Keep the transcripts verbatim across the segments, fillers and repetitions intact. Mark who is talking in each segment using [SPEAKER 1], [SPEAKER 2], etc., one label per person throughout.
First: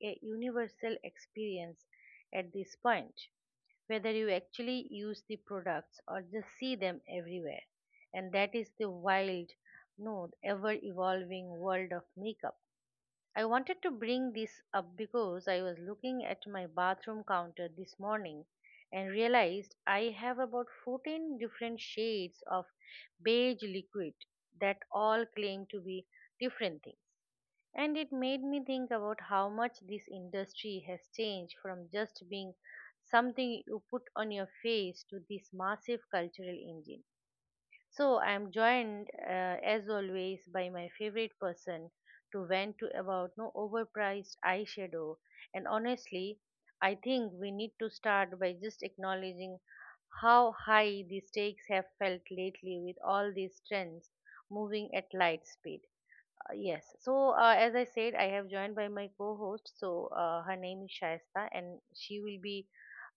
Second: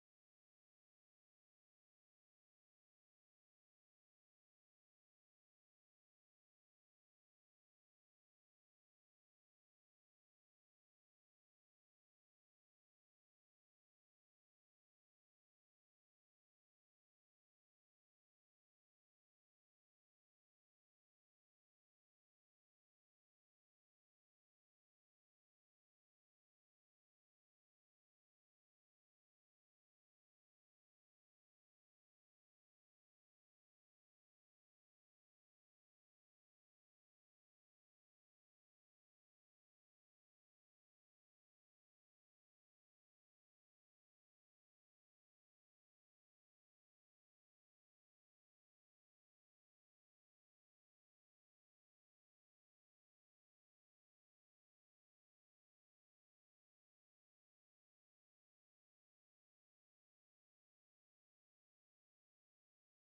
[SPEAKER 1] a universal experience at this point, whether you actually use the products or just see them everywhere. And that is the wild, no, ever evolving world of makeup. I wanted to bring this up because I was looking at my bathroom counter this morning and realized I have about fourteen different shades of beige liquid that all claim to be different things. And it made me think about how much this industry has changed from just being something you put on your face to this massive cultural engine. So I am joined uh, as always by my favorite person to vent to about no overpriced eyeshadow. And honestly, I think we need to start by just acknowledging how high the stakes have felt lately with all these trends moving at light speed. Uh, Yes. So, uh, as I said, I have joined by my co-host. So, uh, her name is Shaista, and she will be,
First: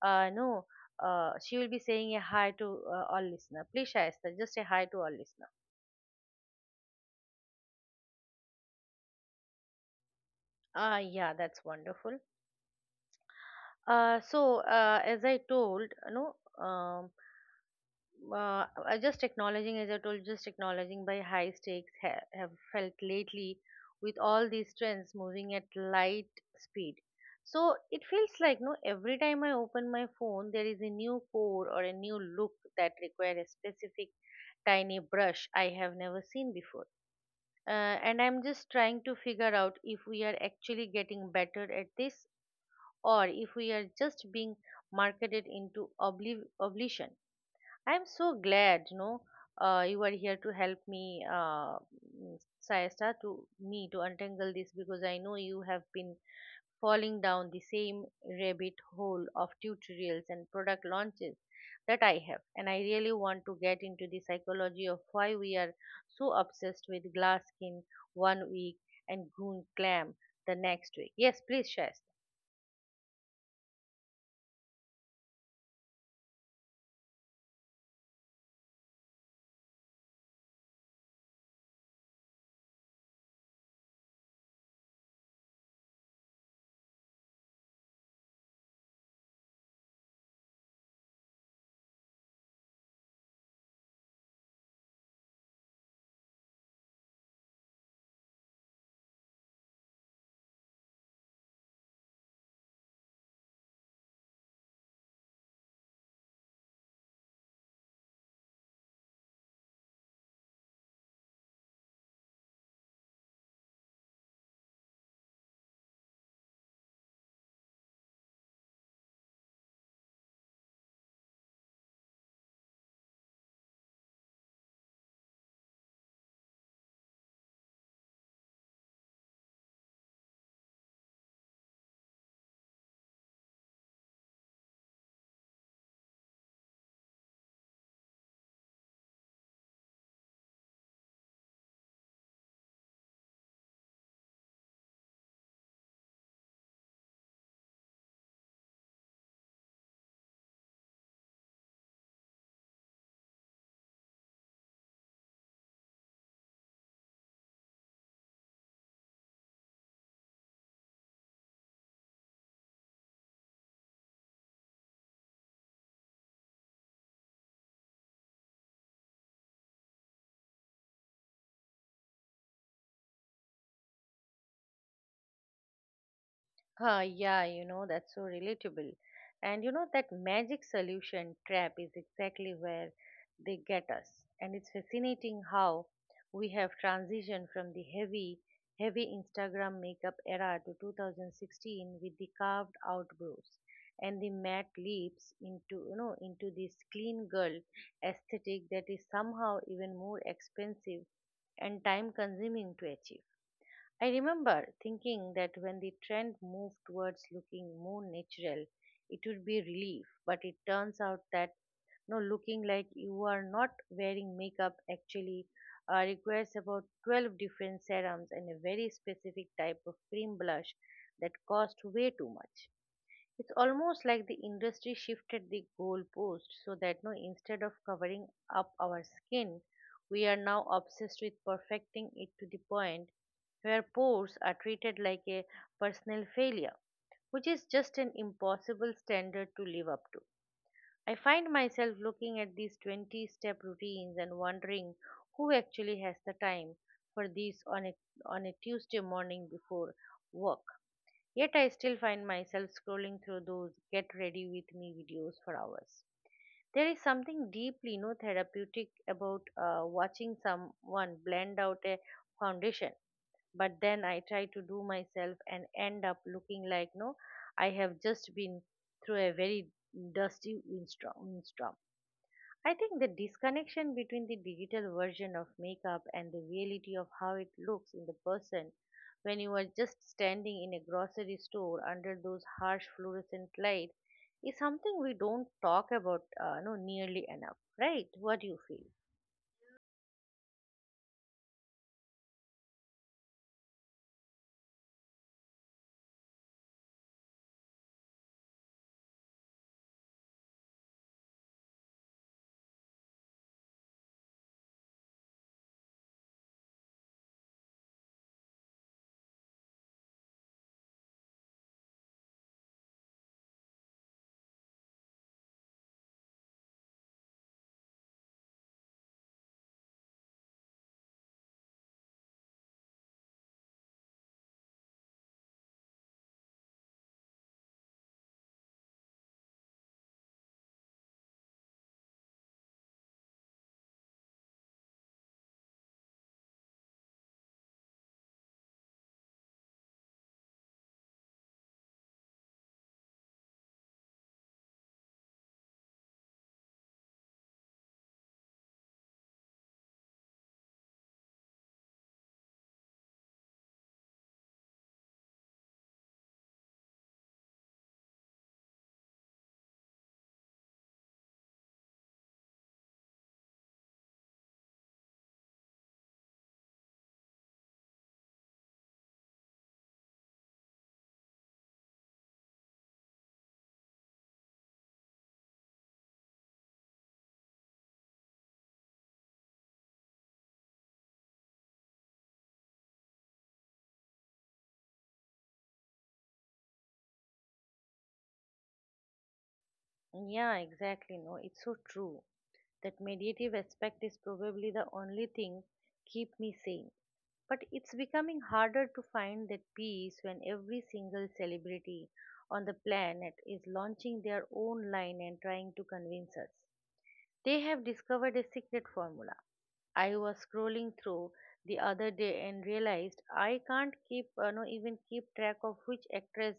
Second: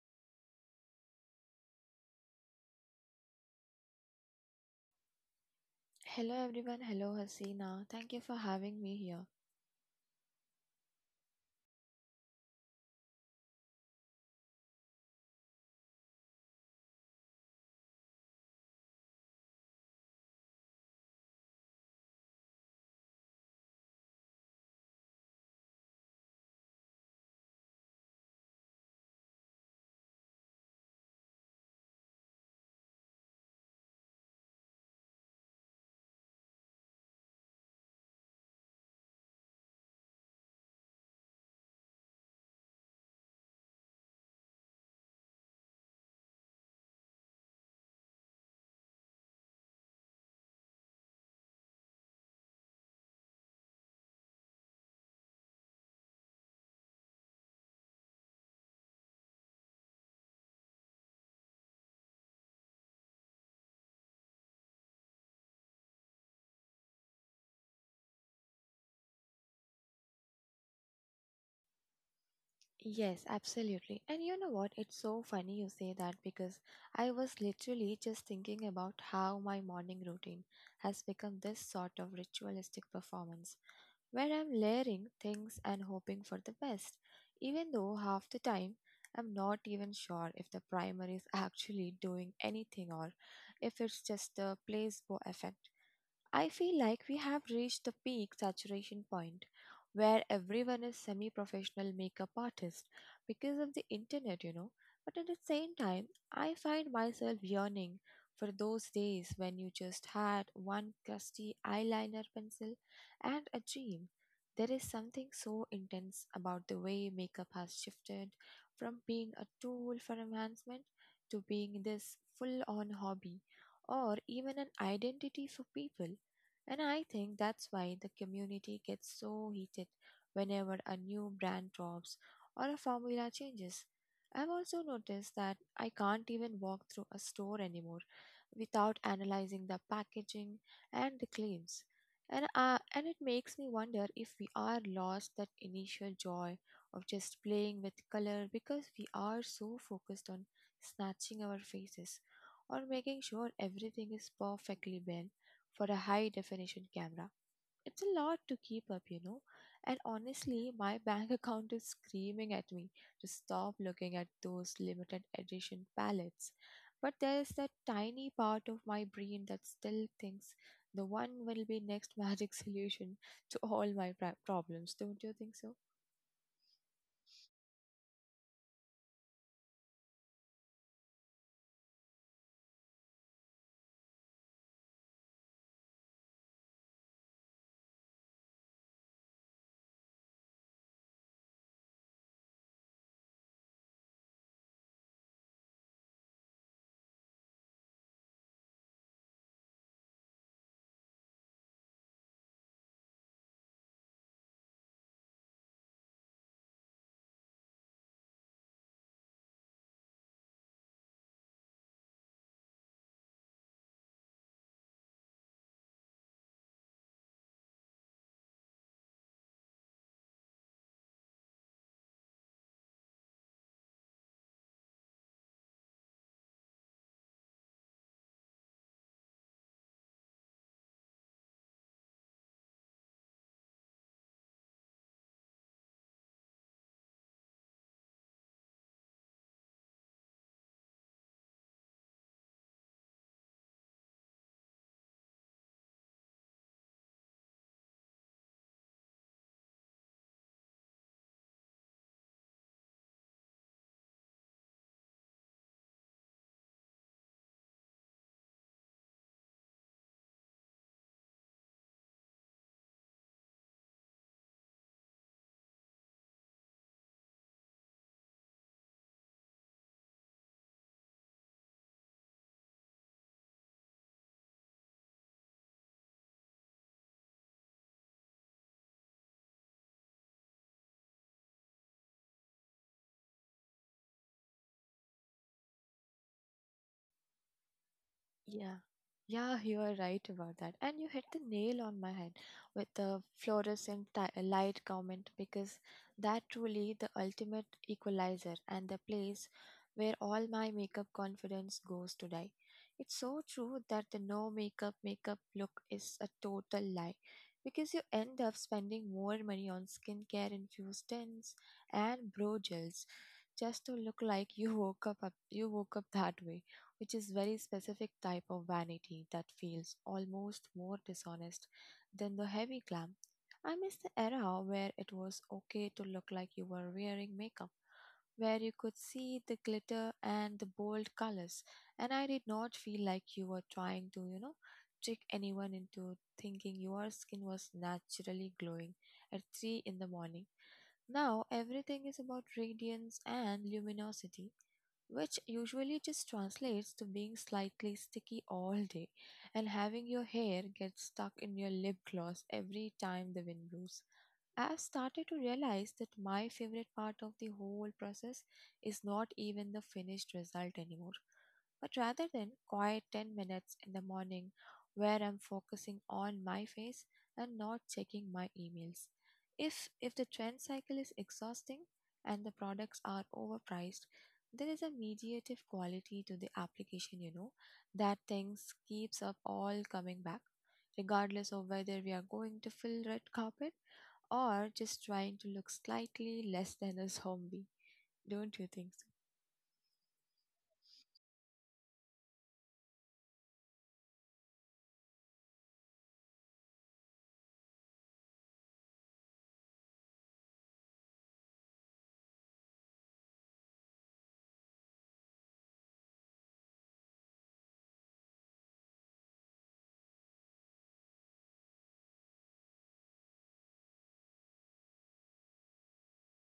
[SPEAKER 1] uh, no, uh, she will be saying a hi to uh, all listener. Please, Shaista, just a hi to all listener.
[SPEAKER 2] Hello everyone, hello Hasina. Thank you for having me here.
[SPEAKER 1] Ah, yeah, that's wonderful. Uh, so, uh, as I told, you know, um, uh, I just acknowledging, as I told, just acknowledging by high stakes ha- have felt lately with all these trends moving at light speed. So it feels like no every time I open my phone, there is a new core or a new look that require a specific tiny brush I have never seen before. Uh, and I'm just trying to figure out if we are actually getting better at this or if we are just being marketed into obli- oblivion. I'm so glad, you know, uh, you are here to help me, uh, mm, Sayasta, to me to untangle this because I know you have been falling down the same rabbit hole of tutorials and product launches that I have, and I really want to get into the psychology of why we are so obsessed with glass skin one week and goon clam the next week. Yes, please, Shasta.
[SPEAKER 2] Yes, absolutely. And you know what? It's so funny you say that because I was literally just thinking about how my morning routine has become this sort of ritualistic performance where I'm layering things and hoping for the best, even though half the time I'm not even sure if the primer is actually doing anything, or if it's just a placebo effect. I feel like we have reached the peak saturation point where everyone is semi professional makeup artist because of the internet, you know. But at the same time, I find myself yearning for those days when you just had one crusty eyeliner pencil and a dream. There is something so intense about the way makeup has shifted from being a tool for enhancement to being this full on hobby or even an identity for people, and I think that's why the community gets so heated whenever a new brand drops or a formula changes. I've also noticed that I can't even walk through a store anymore without analyzing the packaging and the claims. And, uh, and it makes me wonder if we are lost that initial joy of just playing with color, because we are so focused on snatching our faces or making sure everything is perfectly balanced for a high definition camera. It's a lot to keep up, you know. And honestly, my bank account is screaming at me to stop looking at those limited edition palettes. But there is that tiny part of my brain that still thinks the one will be next magic solution to all my pra- problems. Don't you think so?
[SPEAKER 1] Ah, yeah, you know, that's so relatable. And you know, that magic solution trap is exactly where they get us. And it's fascinating how we have transitioned from the heavy, heavy Instagram makeup era to two thousand sixteen with the carved out brows and the matte lips into, you know, into this clean girl aesthetic that is somehow even more expensive and time consuming to achieve. I remember thinking that when the trend moved towards looking more natural, it would be a relief, but it turns out that no looking like you are not wearing makeup actually uh, requires about twelve different serums and a very specific type of cream blush that cost way too much. It's almost like the industry shifted the goalpost so that no instead of covering up our skin, we are now obsessed with perfecting it to the point where pores are treated like a personal failure, which is just an impossible standard to live up to. I find myself looking at these twenty step routines and wondering who actually has the time for these on a, on a Tuesday morning before work. Yet I still find myself scrolling through those get ready with me videos for hours. There is something deeply, you know, therapeutic about uh, watching someone blend out a foundation. But then I try to do myself and end up looking like no, I have just been through a very dusty windstorm. I think the disconnection between the digital version of makeup and the reality of how it looks in the person when you are just standing in a grocery store under those harsh fluorescent light is something we don't talk about uh, no nearly enough, right? What do you
[SPEAKER 2] Yeah.
[SPEAKER 1] feel?
[SPEAKER 2] Yeah, you are right about that. And you hit the nail on my head with the fluorescent ti- uh, light comment, because that truly the ultimate equalizer and the place where all my makeup confidence goes to die. It's so true that the no makeup makeup look is a total lie, because you end up spending more money on skincare infused tints and brow gels just to look like you woke up, up you woke up that way, which is very specific type of vanity that feels almost more dishonest than the heavy glam. I miss the era where it was okay to look like you were wearing makeup, where you could see the glitter and the bold colors, and I did not feel like you were trying to, you know, trick anyone into thinking your skin was naturally glowing at three in the morning. Now everything is about radiance and luminosity, which usually just translates to being slightly sticky all day and having your hair get stuck in your lip gloss every time the wind blows. I've started to realize that my favorite part of the whole process is not even the finished result anymore, but rather than quiet ten minutes in the morning where I'm focusing on my face and not checking my emails. If if the trend cycle is exhausting and the products are overpriced, there is a mediative quality to the application, you know, that things keeps up all coming back, regardless of whether we are going to full red carpet or just trying to look slightly less than a zombie. Don't you think so?
[SPEAKER 1] Yeah, exactly. No, it's so true. That meditative aspect is probably the only thing keep me sane. But it's becoming harder to find that peace when every single celebrity on the planet is launching their own line and trying to convince us. They have discovered a secret formula. I was scrolling through the other day and realized I can't keep, uh, no, even keep track of which actress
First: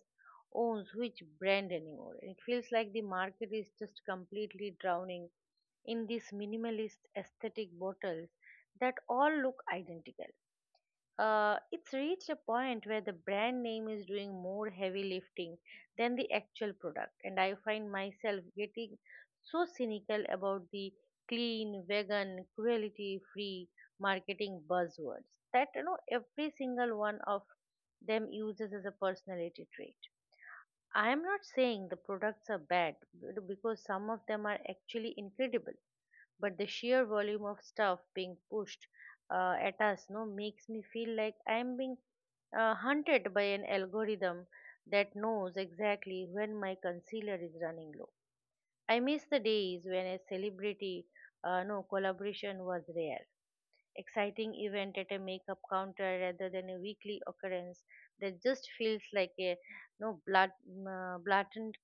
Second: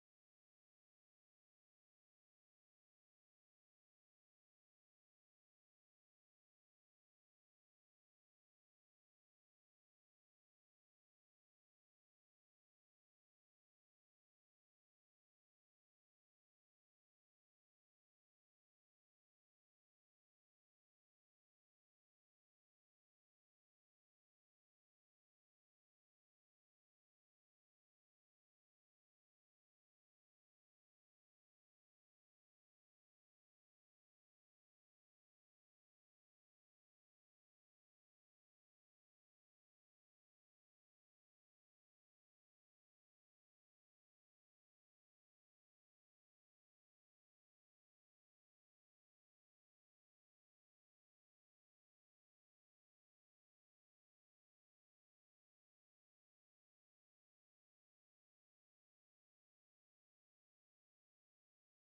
[SPEAKER 1] owns which brand anymore. It feels like the market is just completely drowning in these minimalist aesthetic bottles that all look identical. uh, it's reached a point where the brand name is doing more heavy lifting than the actual product. And I find myself getting so cynical about the clean, vegan, cruelty free marketing buzzwords that, you know, every single one of them uses as a personality trait. I am not saying the products are bad b- because some of them are actually incredible, but the sheer volume of stuff being pushed uh, at us no makes me feel like I am being uh, hunted by an algorithm that knows exactly when my concealer is running low. I miss the days when a celebrity uh, no collaboration was rare exciting event at a makeup counter rather than a weekly occurrence that just feels like a no blood, uh, blatant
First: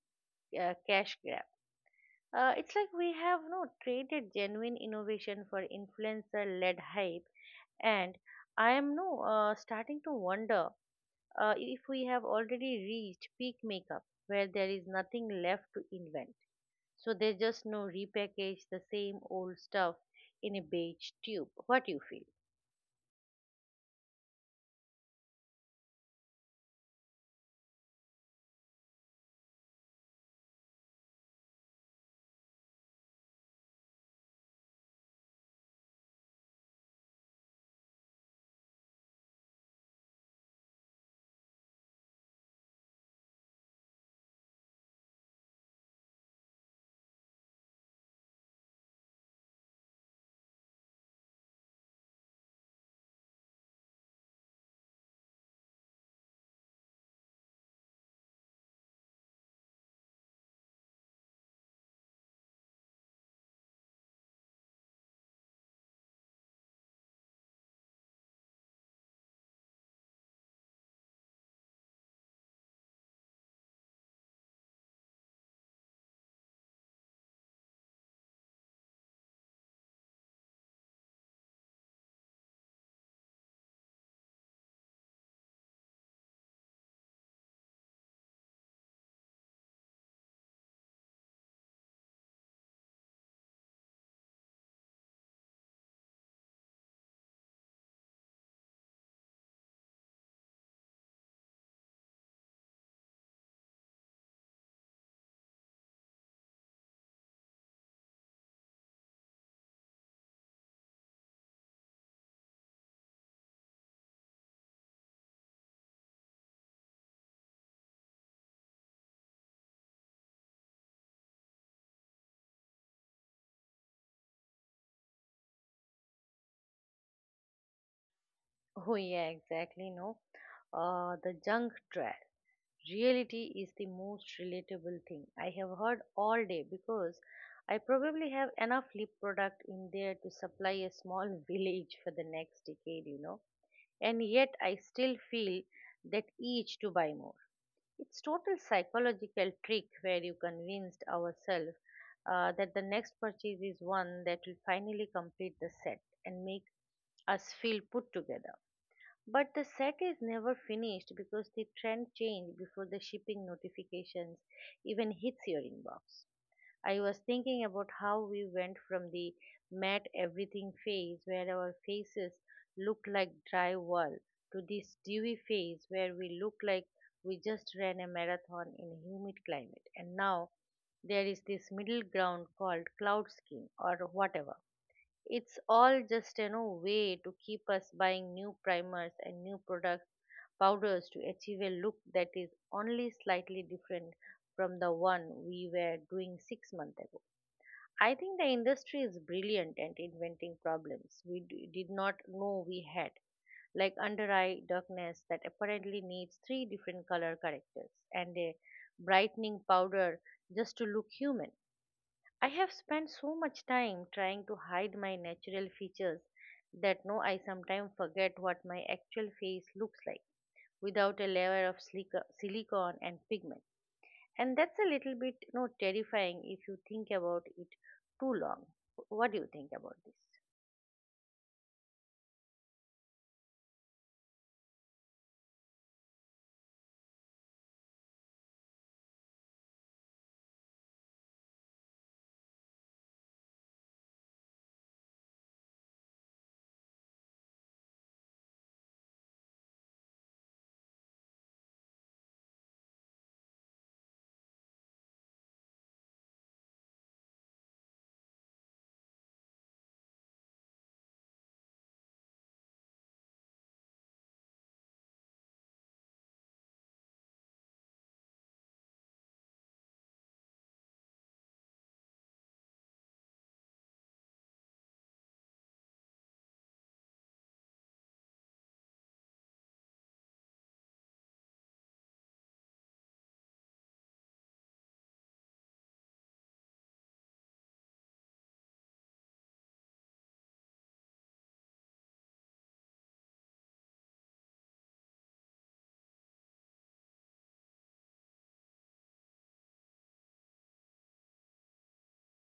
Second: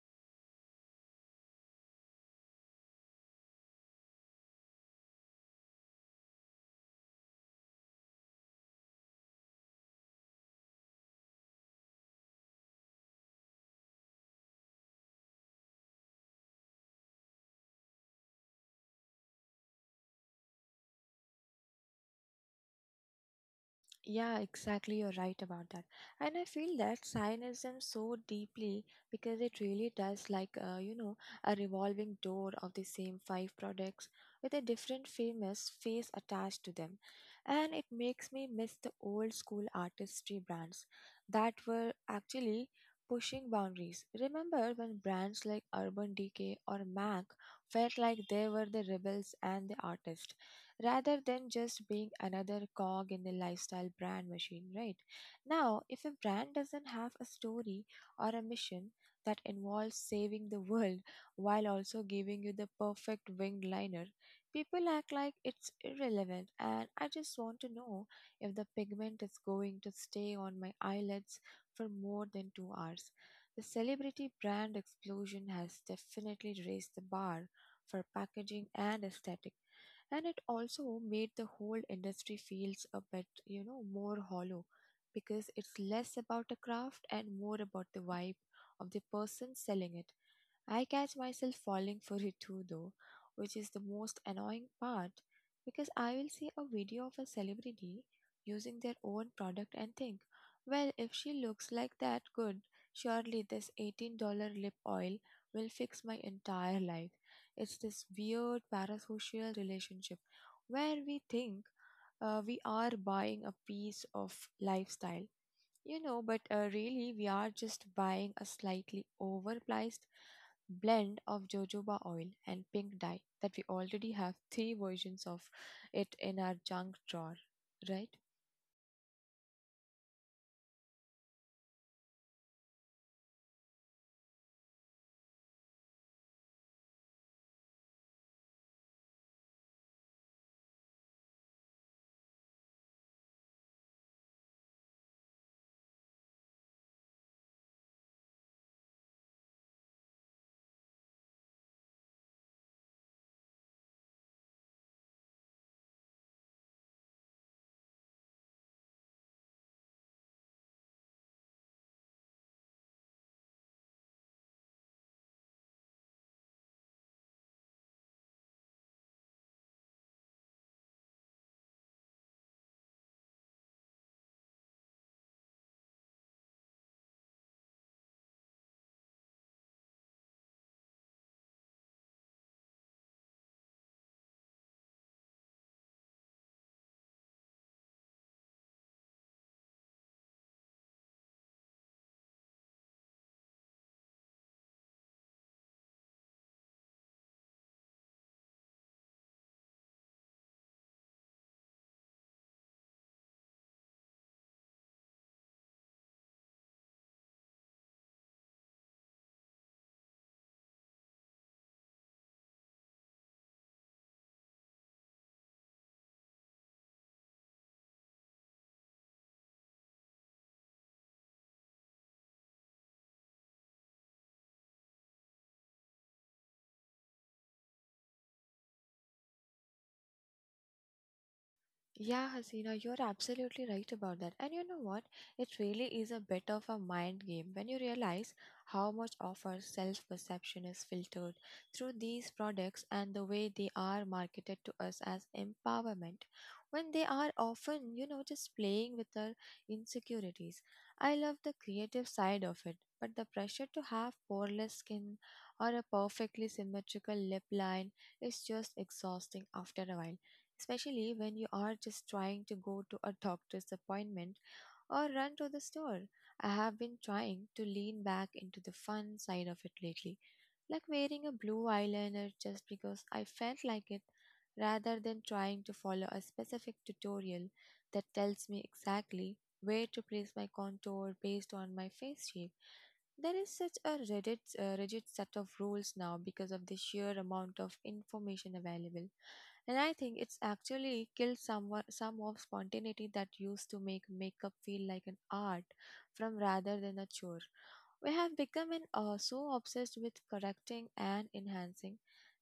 [SPEAKER 1] uh, cash grab. uh, it's like we have no traded genuine innovation for influencer-led hype, and I am no uh, starting to wonder uh, if we have already reached peak makeup, where there is nothing left to invent. So they just no repackage the same old stuff in a beige tube. What do you feel?
[SPEAKER 2] Yeah, exactly. You're right about that. And I feel that Zionism so deeply, because it really does like, uh, you know, a revolving door of the same five products with a different famous face attached to them. And it makes me miss the old school artistry brands that were actually pushing boundaries. Remember when brands like Urban Decay or MAC felt like they were the rebels and the artists, rather than just being another cog in the lifestyle brand machine, right? Now, if a brand doesn't have a story or a mission that involves saving the world while also giving you the perfect winged liner, people act like it's irrelevant. And I just want to know if the pigment is going to stay on my eyelids for more than two hours. The celebrity brand explosion has definitely raised the bar for packaging and aesthetic, and it also made the whole industry feels a bit, you know, more hollow, because it's less about a craft and more about the vibe of the person selling it. I catch myself falling for it too, though, which is the most annoying part, because I will see a video of a celebrity using their own product and think, well, if she looks like that good, surely this eighteen dollars lip oil will fix my entire life. It's this weird parasocial relationship where we think uh, we are buying a piece of lifestyle, you know, but uh, really, we are just buying a slightly overpriced blend of jojoba oil and pink dye that we already have three versions of it in our junk drawer, right?
[SPEAKER 1] Oh yeah, exactly. No, uh, the junk trash. Reality is the most relatable thing I have heard all day because I probably have enough lip product in there to supply a small village for the next decade, you know. And yet I still feel that each to buy more. It's total psychological trick where you convinced ourselves uh, that the next purchase is one that will finally complete the set and make us feel put together. But the set is never finished because the trend changed before the shipping notifications even hits your inbox. I was thinking about how we went from the matte everything phase where our faces look like drywall to this dewy phase where we look like we just ran a marathon in a humid climate. And now there is this middle ground called cloud skin or whatever. It's all just, you know, way to keep us buying new primers and new product powders to achieve a look that is only slightly different from the one we were doing six months ago. I think the industry is brilliant at inventing problems we d- did not know we had, like under eye darkness that apparently needs three different color characters and a brightening powder just to look human. I have spent so much time trying to hide my natural features that no, I sometimes forget what my actual face looks like without a layer of silica- silicone and pigment. And that's a little bit, you know, terrifying if you think about it too long. What do you think about this?
[SPEAKER 2] Yeah, Hasina, you're absolutely right about that. And you know what? It really is a bit of a mind game when you realize how much of our self perception is filtered through these products and the way they are marketed to us as empowerment, when they are often, you know, just playing with our insecurities. I love the creative side of it, but the pressure to have poreless skin or a perfectly symmetrical lip line is just exhausting after a while, especially when you are just trying to go to a doctor's appointment or run to the store. I have been trying to lean back into the fun side of it lately, like wearing a blue eyeliner just because I felt like it, rather than trying to follow a specific tutorial that tells me exactly where to place my contour based on my face shape. There is such a rigid, uh, rigid set of rules now because of the sheer amount of information available. And I think it's actually killed some, some of spontaneity that used to make makeup feel like an art from rather than a chore. We have become an, uh, so obsessed with correcting and enhancing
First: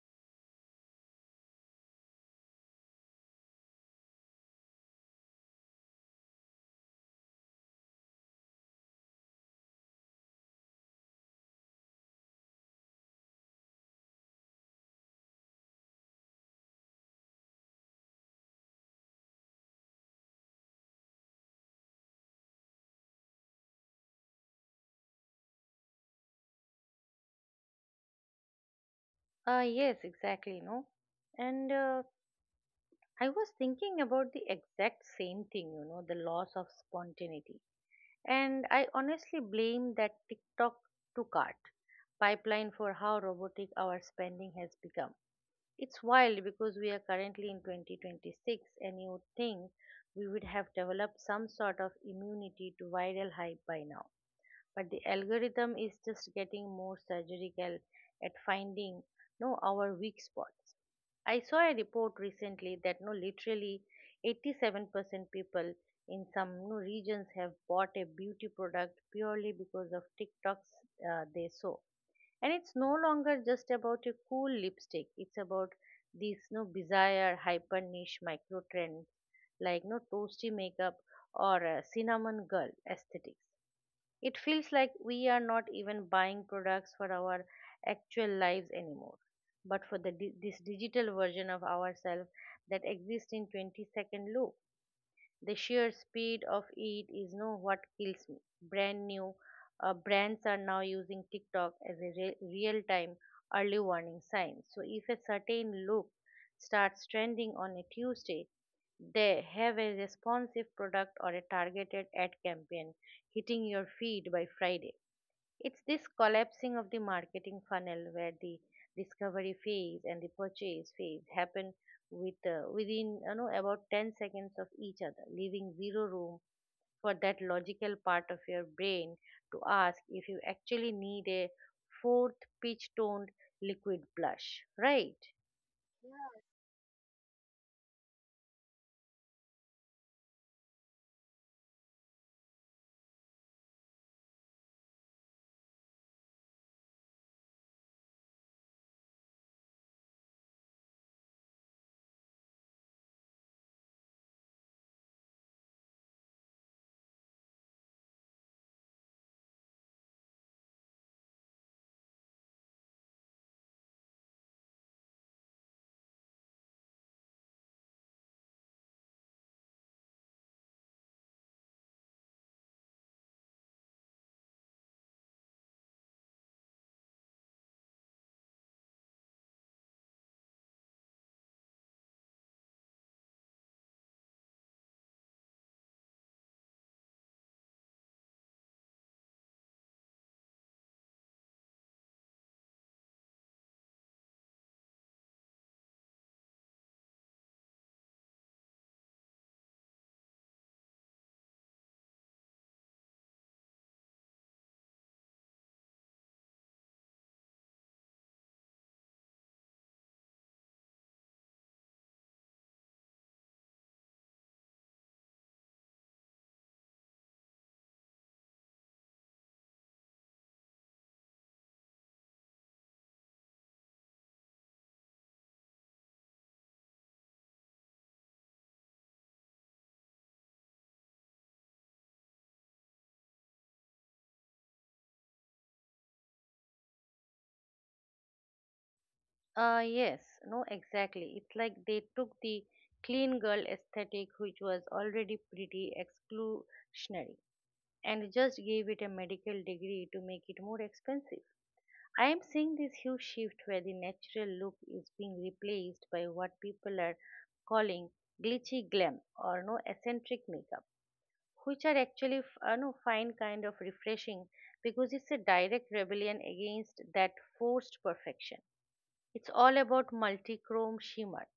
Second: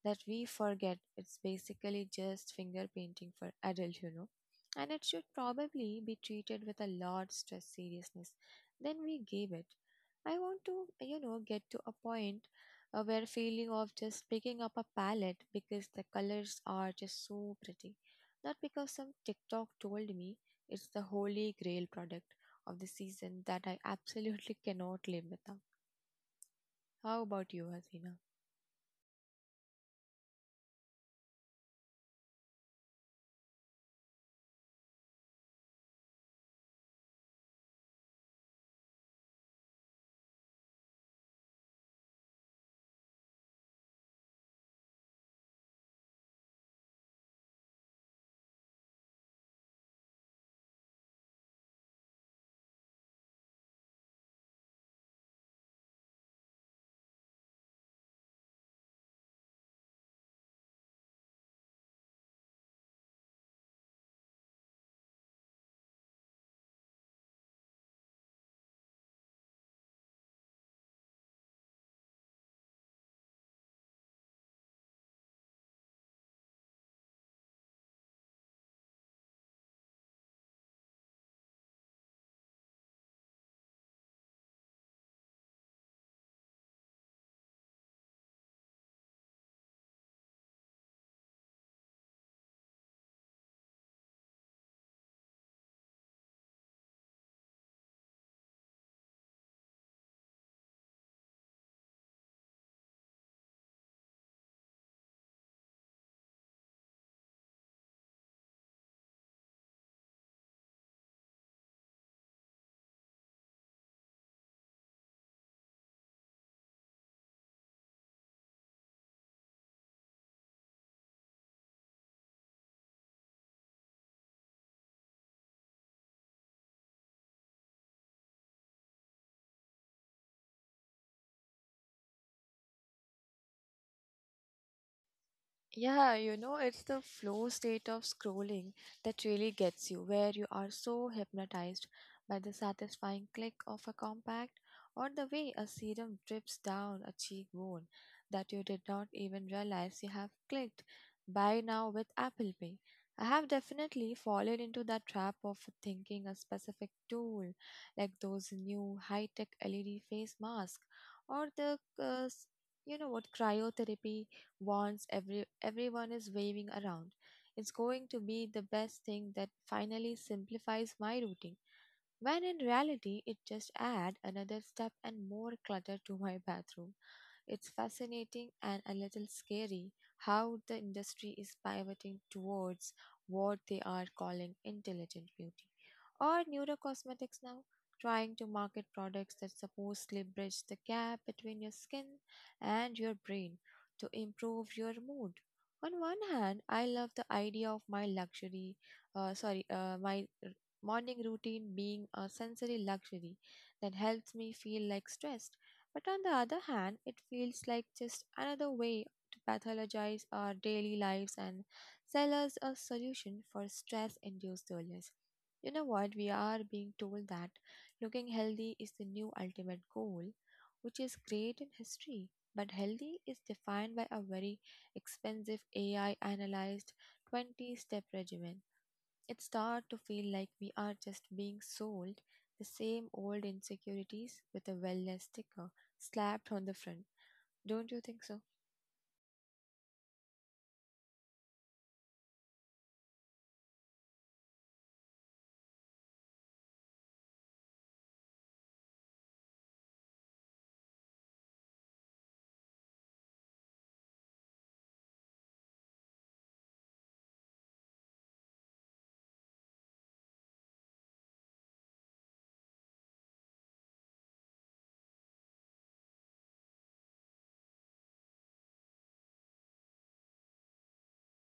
[SPEAKER 2] that we forget it's basically just finger painting for adult, you know. And it should probably be treated with a lot stress seriousness than we gave it. I want to, you know, get to a point uh, where feeling of just picking up a palette because the colors are just so pretty, not because some TikTok told me it's the holy grail product of the season that I absolutely cannot live without. How about you, Hasina?
[SPEAKER 1] Uh, yes, exactly, no. And uh, I was thinking about the exact same thing, you know, the loss of spontaneity. And I honestly blame that TikTok to cart pipeline for how robotic our spending has become. It's wild because we are currently in twenty twenty-six, and you would think we would have developed some sort of immunity to viral hype by now, but the algorithm is just getting more surgical at finding no our weak spots. I saw a report recently that no literally eighty-seven percent people in some no, regions have bought a beauty product purely because of tiktoks uh, they saw. And it's no longer just about a cool lipstick. It's about these no bizarre hyper niche micro trends like no toasty makeup or a cinnamon girl aesthetics. It feels like we are not even buying products for our actual lives anymore, but for the, di- this digital version of ourselves that exists in twenty-second loop. The sheer speed of it is no what kills me. Brand new uh, brands are now using TikTok as a re- real-time early warning sign. So if a certain look starts trending on a Tuesday, they have a responsive product or a targeted ad campaign hitting your feed by Friday. It's this collapsing of the marketing funnel where the discovery phase and the purchase phase happen with uh, within, you know, about ten seconds of each other, leaving zero room for that logical part of your brain to ask if you actually need a fourth pitch toned liquid blush, right?
[SPEAKER 2] Yeah, you know, it's the flow state of scrolling that really gets you, where you are so hypnotized by the satisfying click of a compact or the way a serum drips down a cheekbone that you did not even realize you have clicked. Buy now with Apple Pay. I have definitely fallen into that trap of thinking a specific tool, like those new high tech L E D face masks or the uh, s- you know what cryotherapy wands every everyone is waving around. It's going to be the best thing that finally simplifies my routine, when in reality it just add another step and more clutter to my bathroom. It's fascinating and a little scary how the industry is pivoting towards what they are calling intelligent beauty or neurocosmetics now, trying to market products that supposedly bridge the gap between your skin and your brain to improve your mood. On one hand, I love the idea of my luxury, uh, sorry, uh, my morning routine being a sensory luxury that helps me feel like stressed. But on the other hand, it feels like just another way to pathologize our daily lives and sell us a solution for stress induced illness. You know what? We are being told that looking healthy is the new ultimate goal, which is great in history. But healthy is defined by a very expensive A I analyzed twenty step regimen. It starts to feel like we are just being sold the same old insecurities with a wellness sticker slapped on the front. Don't you think so?
[SPEAKER 1] Uh, yes, no, exactly. It's like they took the clean girl aesthetic, which was already pretty exclusionary, and just gave it a medical degree to make it more expensive. I am seeing this huge shift where the natural look is being replaced by what people are calling glitchy glam or no eccentric makeup, which are actually f- uh, no fine, kind of refreshing because it's a direct rebellion against that forced perfection. It's all about multichrome shimmer,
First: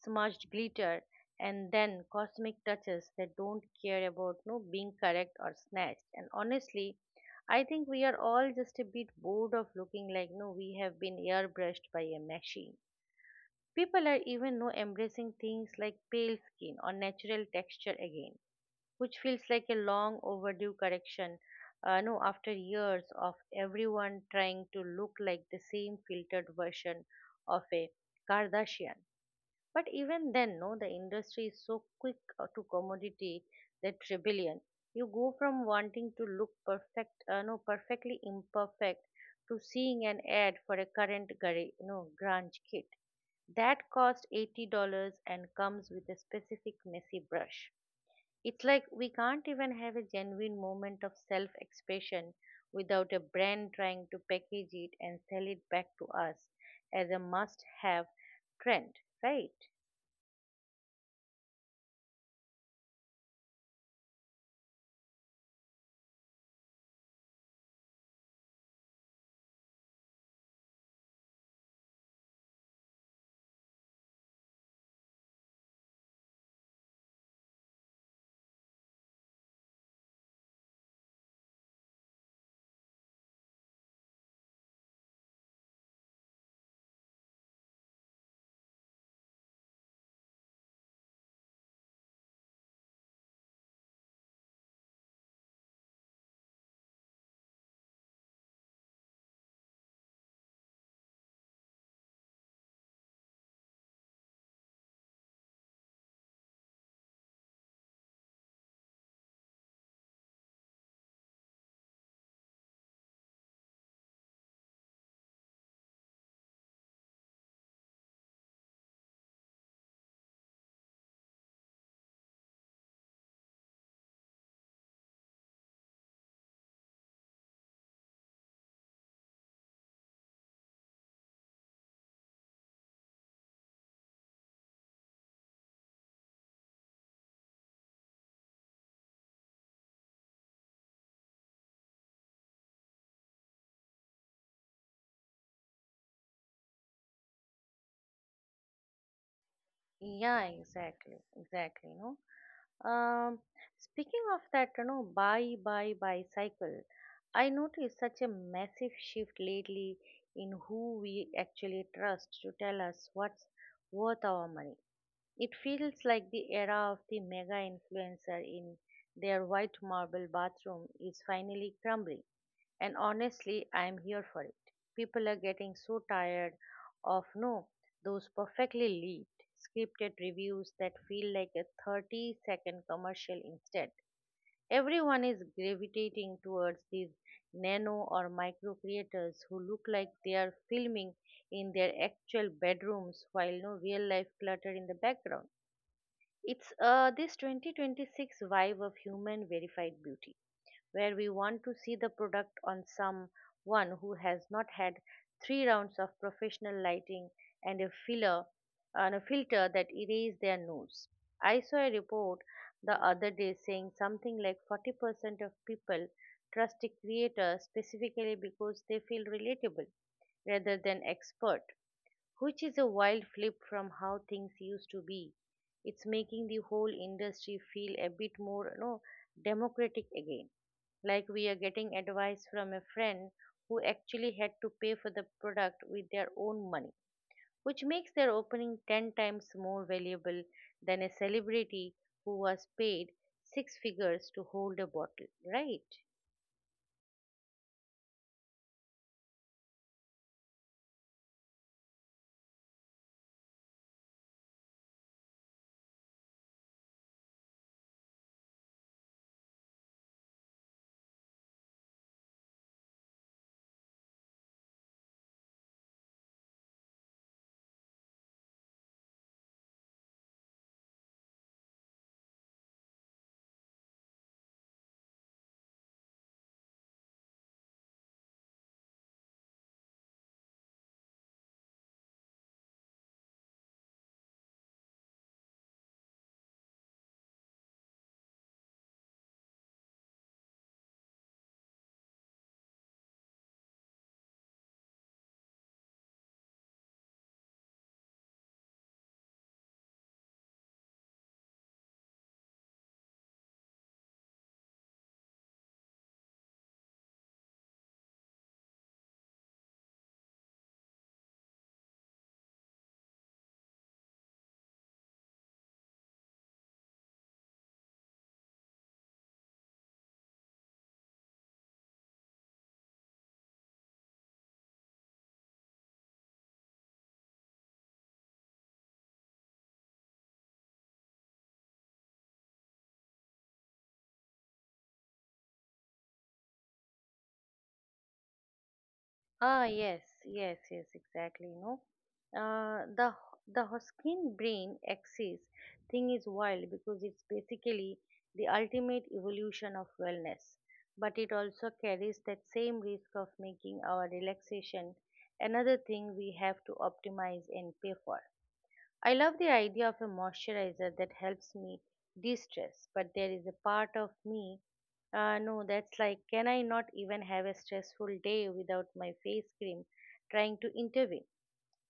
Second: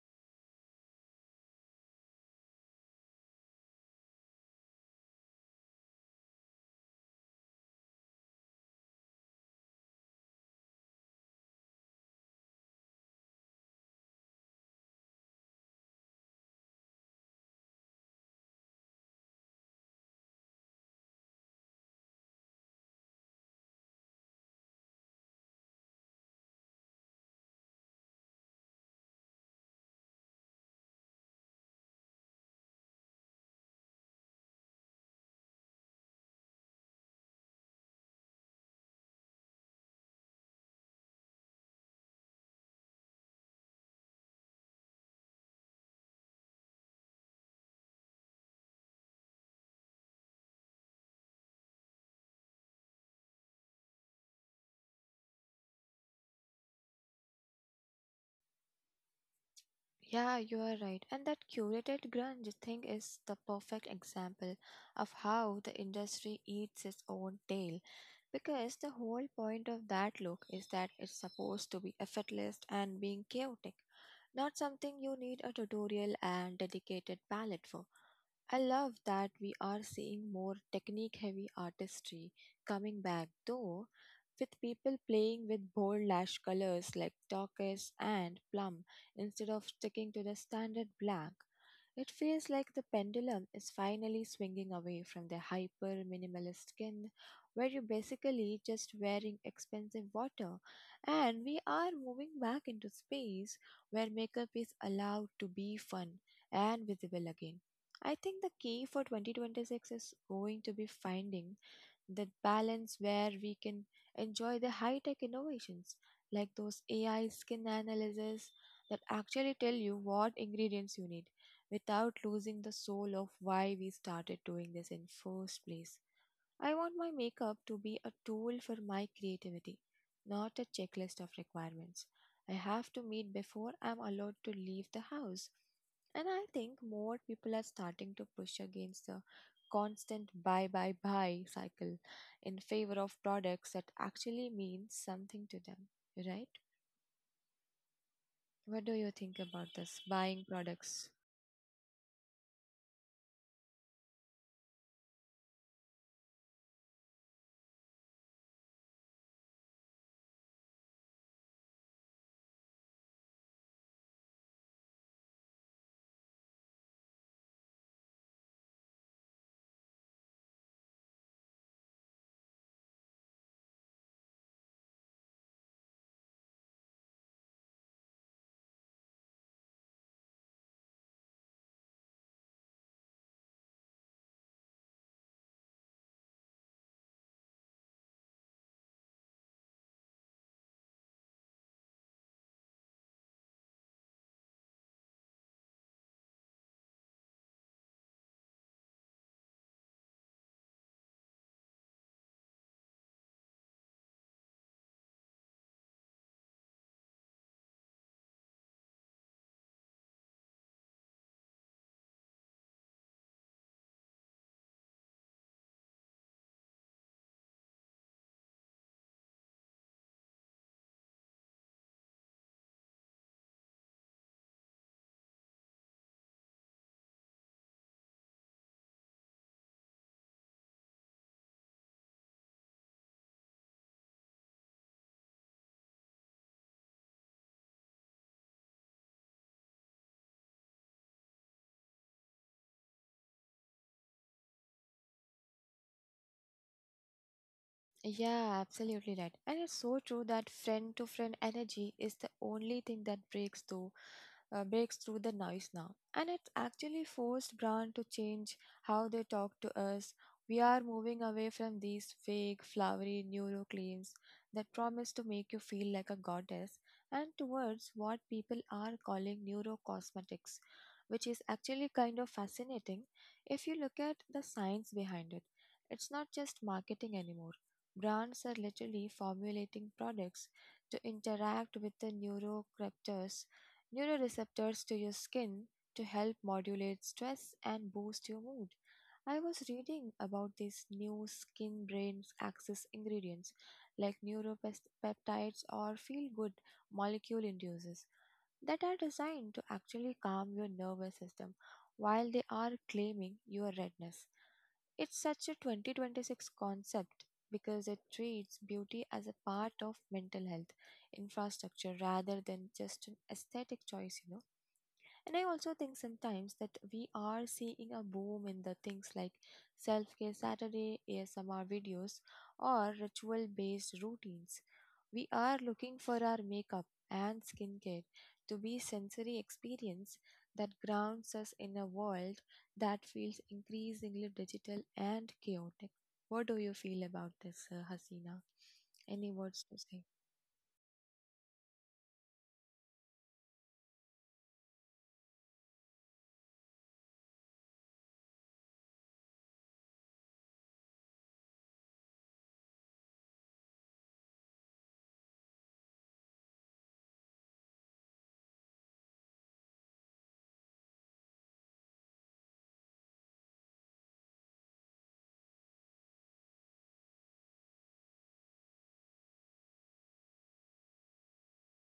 [SPEAKER 1] smudged glitter, and then cosmic touches that don't care about no being correct or snatched. And honestly, I think we are all just a bit bored of looking like no we have been airbrushed by a machine. People are even no embracing things like pale skin or natural texture again, which feels like a long overdue correction. Uh, no, After years of everyone trying to look like the same filtered version of a Kardashian. But even then, no, the industry is so quick uh, to commodity that rebellion. You go from wanting to look perfect, uh, no, perfectly imperfect, to seeing an ad for a current Gar, no, grunge kit that cost eighty dollars and comes with a specific messy brush. It's like we can't even have a genuine moment of self expression without a brand trying to package it and sell it back to us as a must have trend, right?
[SPEAKER 2] Yeah, you are right. And that curated grunge thing is the perfect example of how the industry eats its own tail. Because the whole point of that look is that it's supposed to be effortless and being chaotic, not something you need a tutorial and dedicated palette for. I love that we are seeing more technique heavy artistry coming back though, with people playing with bold lash colors like turquoise and plum instead of sticking to the standard black. It feels like the pendulum is finally swinging away from the hyper minimalist skin, where you're basically just wearing expensive water, and we are moving back into space where makeup is allowed to be fun and visible again. I think the key for twenty twenty-six is going to be finding that balance where we can enjoy the high tech innovations like those A I skin analysis that actually tell you what ingredients you need without losing the soul of why we started doing this in first place. I want my makeup to be a tool for my creativity, not a checklist of requirements I have to meet before I'm allowed to leave the house. And I think more people are starting to push against the constant buy, buy, buy cycle in favor of products that actually mean something to them, right? What do you think about this
[SPEAKER 1] Yeah,
[SPEAKER 2] buying products?
[SPEAKER 1] exactly, exactly. No. Um, Speaking of that, you know, buy, buy, bicycle, I noticed such a massive shift lately in who we actually trust to tell us what's worth our money. It feels like the era of the mega influencer in their white marble bathroom is finally crumbling. And honestly, I'm here for it. People are getting so tired of no those perfectly lead scripted reviews that feel like a thirty second commercial instead. Everyone is gravitating towards these nano or micro creators who look like they are filming in their actual bedrooms while no real life clutter in the background. It's uh, this twenty twenty-six vibe of human verified beauty where we want to see the product on someone who has not had three rounds of professional lighting and a filler and a filter that erase their nose. I saw a report the other day saying something like forty percent of people trust a creator specifically because they feel relatable rather than expert, which is a wild flip from how things used to be. It's making the whole industry feel a bit more, you know, democratic again. Like we are getting advice from a friend who actually had to pay for the product with their own money, which makes their opening ten times more valuable than a celebrity who was paid six figures to hold a bottle, right?
[SPEAKER 2] Yeah, absolutely right. And it's so true that friend to friend energy is the only thing that breaks through uh, breaks through the noise now. And it's actually forced brand to change how they talk to us. We are moving away from these fake, flowery neuro claims that promise to make you feel like a goddess and towards what people are calling neurocosmetics, which is actually kind of fascinating if you look at the science behind it. It's not just marketing anymore. Brands are literally formulating products to interact with the neurocreators neuroreceptors to your skin to help modulate stress and boost your mood. I was reading about these new skin brain axis ingredients like neuropeptides or feel good molecule induces that are designed to actually calm your nervous system while they are claiming your redness. It's such a twenty twenty-six concept because it treats beauty as a part of mental health infrastructure rather than just an aesthetic choice, you know. And I also think sometimes that we are seeing a boom in the things like self care Saturday, A S M R videos, or ritual based routines. We are looking for our makeup and skincare to be sensory experience that grounds us in a world that feels increasingly digital and chaotic. What do you feel about this, uh, Hasina? Any
[SPEAKER 1] Ah,
[SPEAKER 2] words to say?
[SPEAKER 1] yes, yes, yes, exactly. No, uh, the the Hoskin brain axis thing is wild because it's basically the ultimate evolution of wellness, but it also carries that same risk of making our relaxation another thing we have to optimize and pay for. I love the idea of a moisturizer that helps me de stress, but there is a part of me, uh, no, that's like, can I not even have a stressful day without my face cream trying to intervene?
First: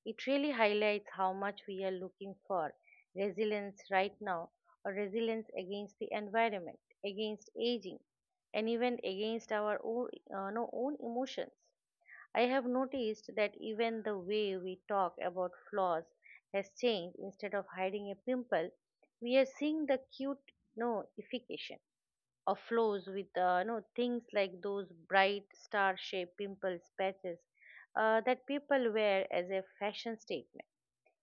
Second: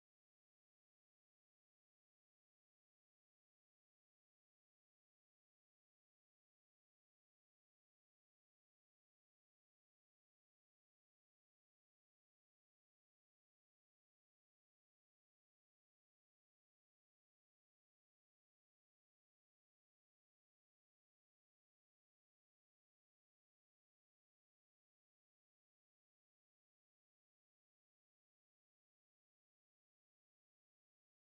[SPEAKER 1] It really highlights how much we are looking for resilience right now, or resilience against the environment, against aging, and even against our own, uh, no, own emotions. I have noticed that even the way we talk about flaws has changed. Instead of hiding a pimple, we are seeing the cute no ification of flaws with uh, no things like those bright star-shaped pimple patches uh, that people wear as a fashion statement.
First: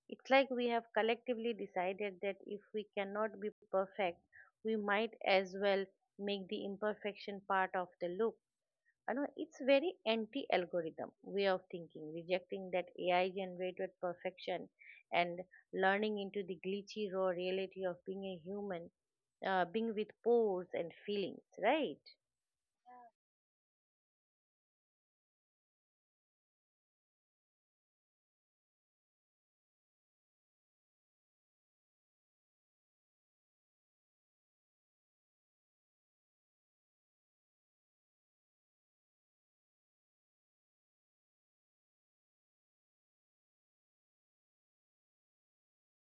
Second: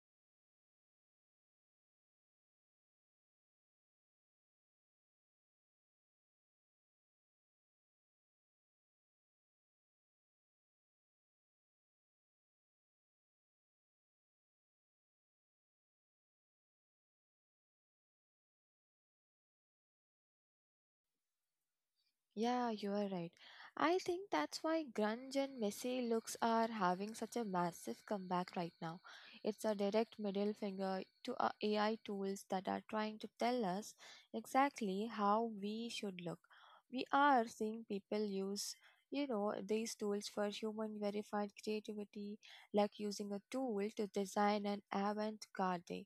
[SPEAKER 1] It's like we have collectively decided that if we cannot be perfect, we might as well make the imperfection part of the look. You know, it's very anti algorithm way of thinking, rejecting that AI generated perfection and learning into the glitchy raw reality of being a human, uh, being with pores and feelings, right?
[SPEAKER 2] Yeah, you are right. I think that's why grunge and messy looks are having such a massive comeback right now. It's a direct middle finger to our A I tools that are trying to tell us exactly how we should look. We are seeing people use, you know, these tools for human verified creativity, like using a tool to design an avant-garde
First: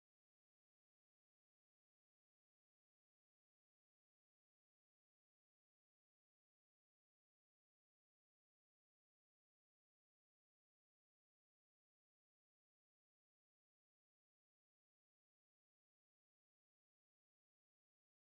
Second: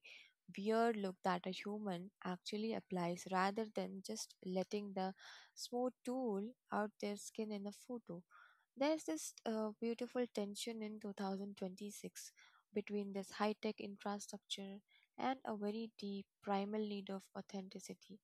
[SPEAKER 2] weird look that a human actually applies rather than just letting the smooth tool out their skin in the photo. There's this uh, beautiful tension in twenty twenty-six between this high tech infrastructure and a very deep primal need of authenticity.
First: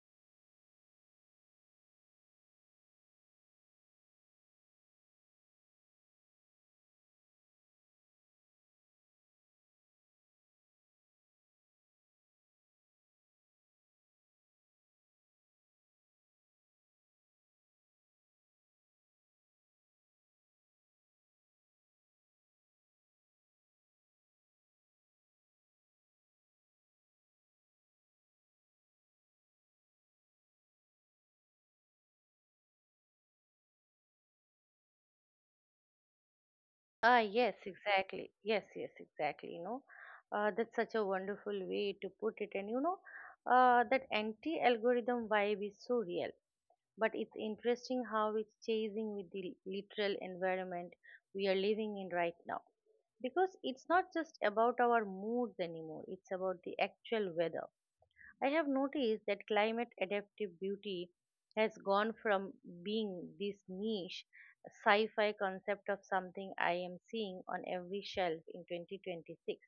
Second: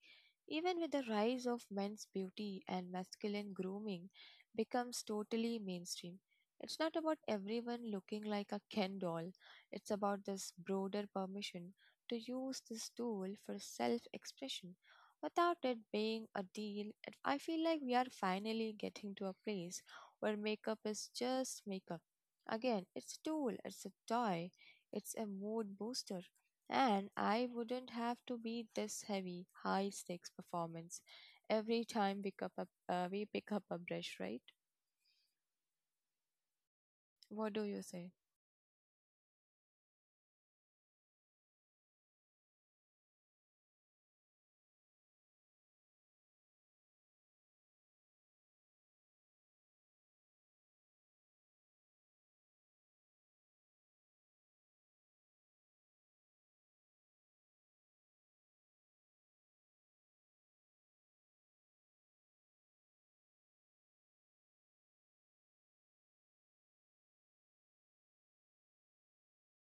[SPEAKER 2] Even with the rise of men's beauty and masculine grooming becomes totally mainstream. It's not about everyone looking like a Ken doll. It's about this broader permission to use this tool for self-expression without it being a deal. it- I feel like we are finally getting to a place where makeup is just makeup. Again, it's a tool, it's a toy, it's a mood booster and I wouldn't have to be this heavy, high stakes performance every time pick up a, uh, we pick up a brush, right?
[SPEAKER 1] Ah,
[SPEAKER 2] What
[SPEAKER 1] yes,
[SPEAKER 2] do you say?
[SPEAKER 1] exactly, yes, yes, exactly, you know. Uh, that's such a wonderful way to put it. And you know, uh, that anti algorithm vibe is so real, but it's interesting how it's chasing with the literal environment we are living in right now, because it's not just about our moods anymore, it's about the actual weather. I have noticed that climate adaptive beauty has gone from being this niche sci fi concept of something I am seeing on every shelf in twenty twenty-six.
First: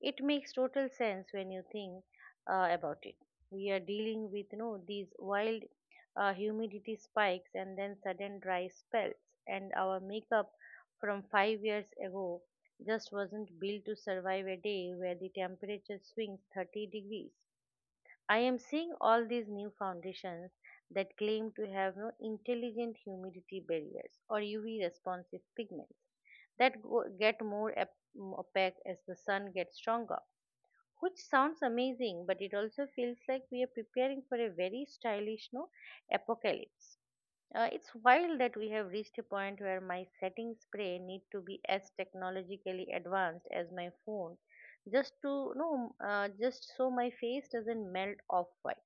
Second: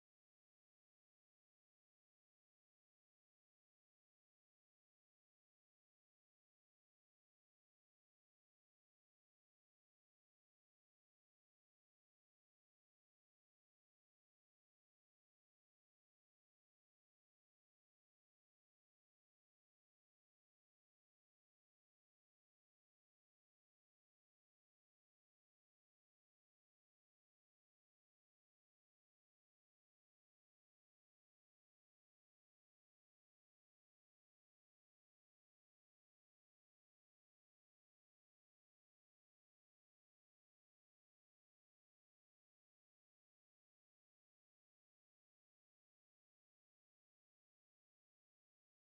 [SPEAKER 1] It makes total sense when you think uh, about it. We are dealing with, you know, these wild uh, humidity spikes and then sudden dry spells, and our makeup from five years ago just wasn't built to survive a day where the temperature swings thirty degrees. I am seeing all these new foundations that claim to have no intelligent humidity barriers or U V responsive pigments that go- get more ap- mm, opaque as the sun gets stronger. Which sounds amazing, but it also feels like we are preparing for a very stylish no apocalypse. Uh, it's wild that we have reached a point where my setting spray need to be as technologically advanced as my phone, just to no, uh, just so my face doesn't melt off white.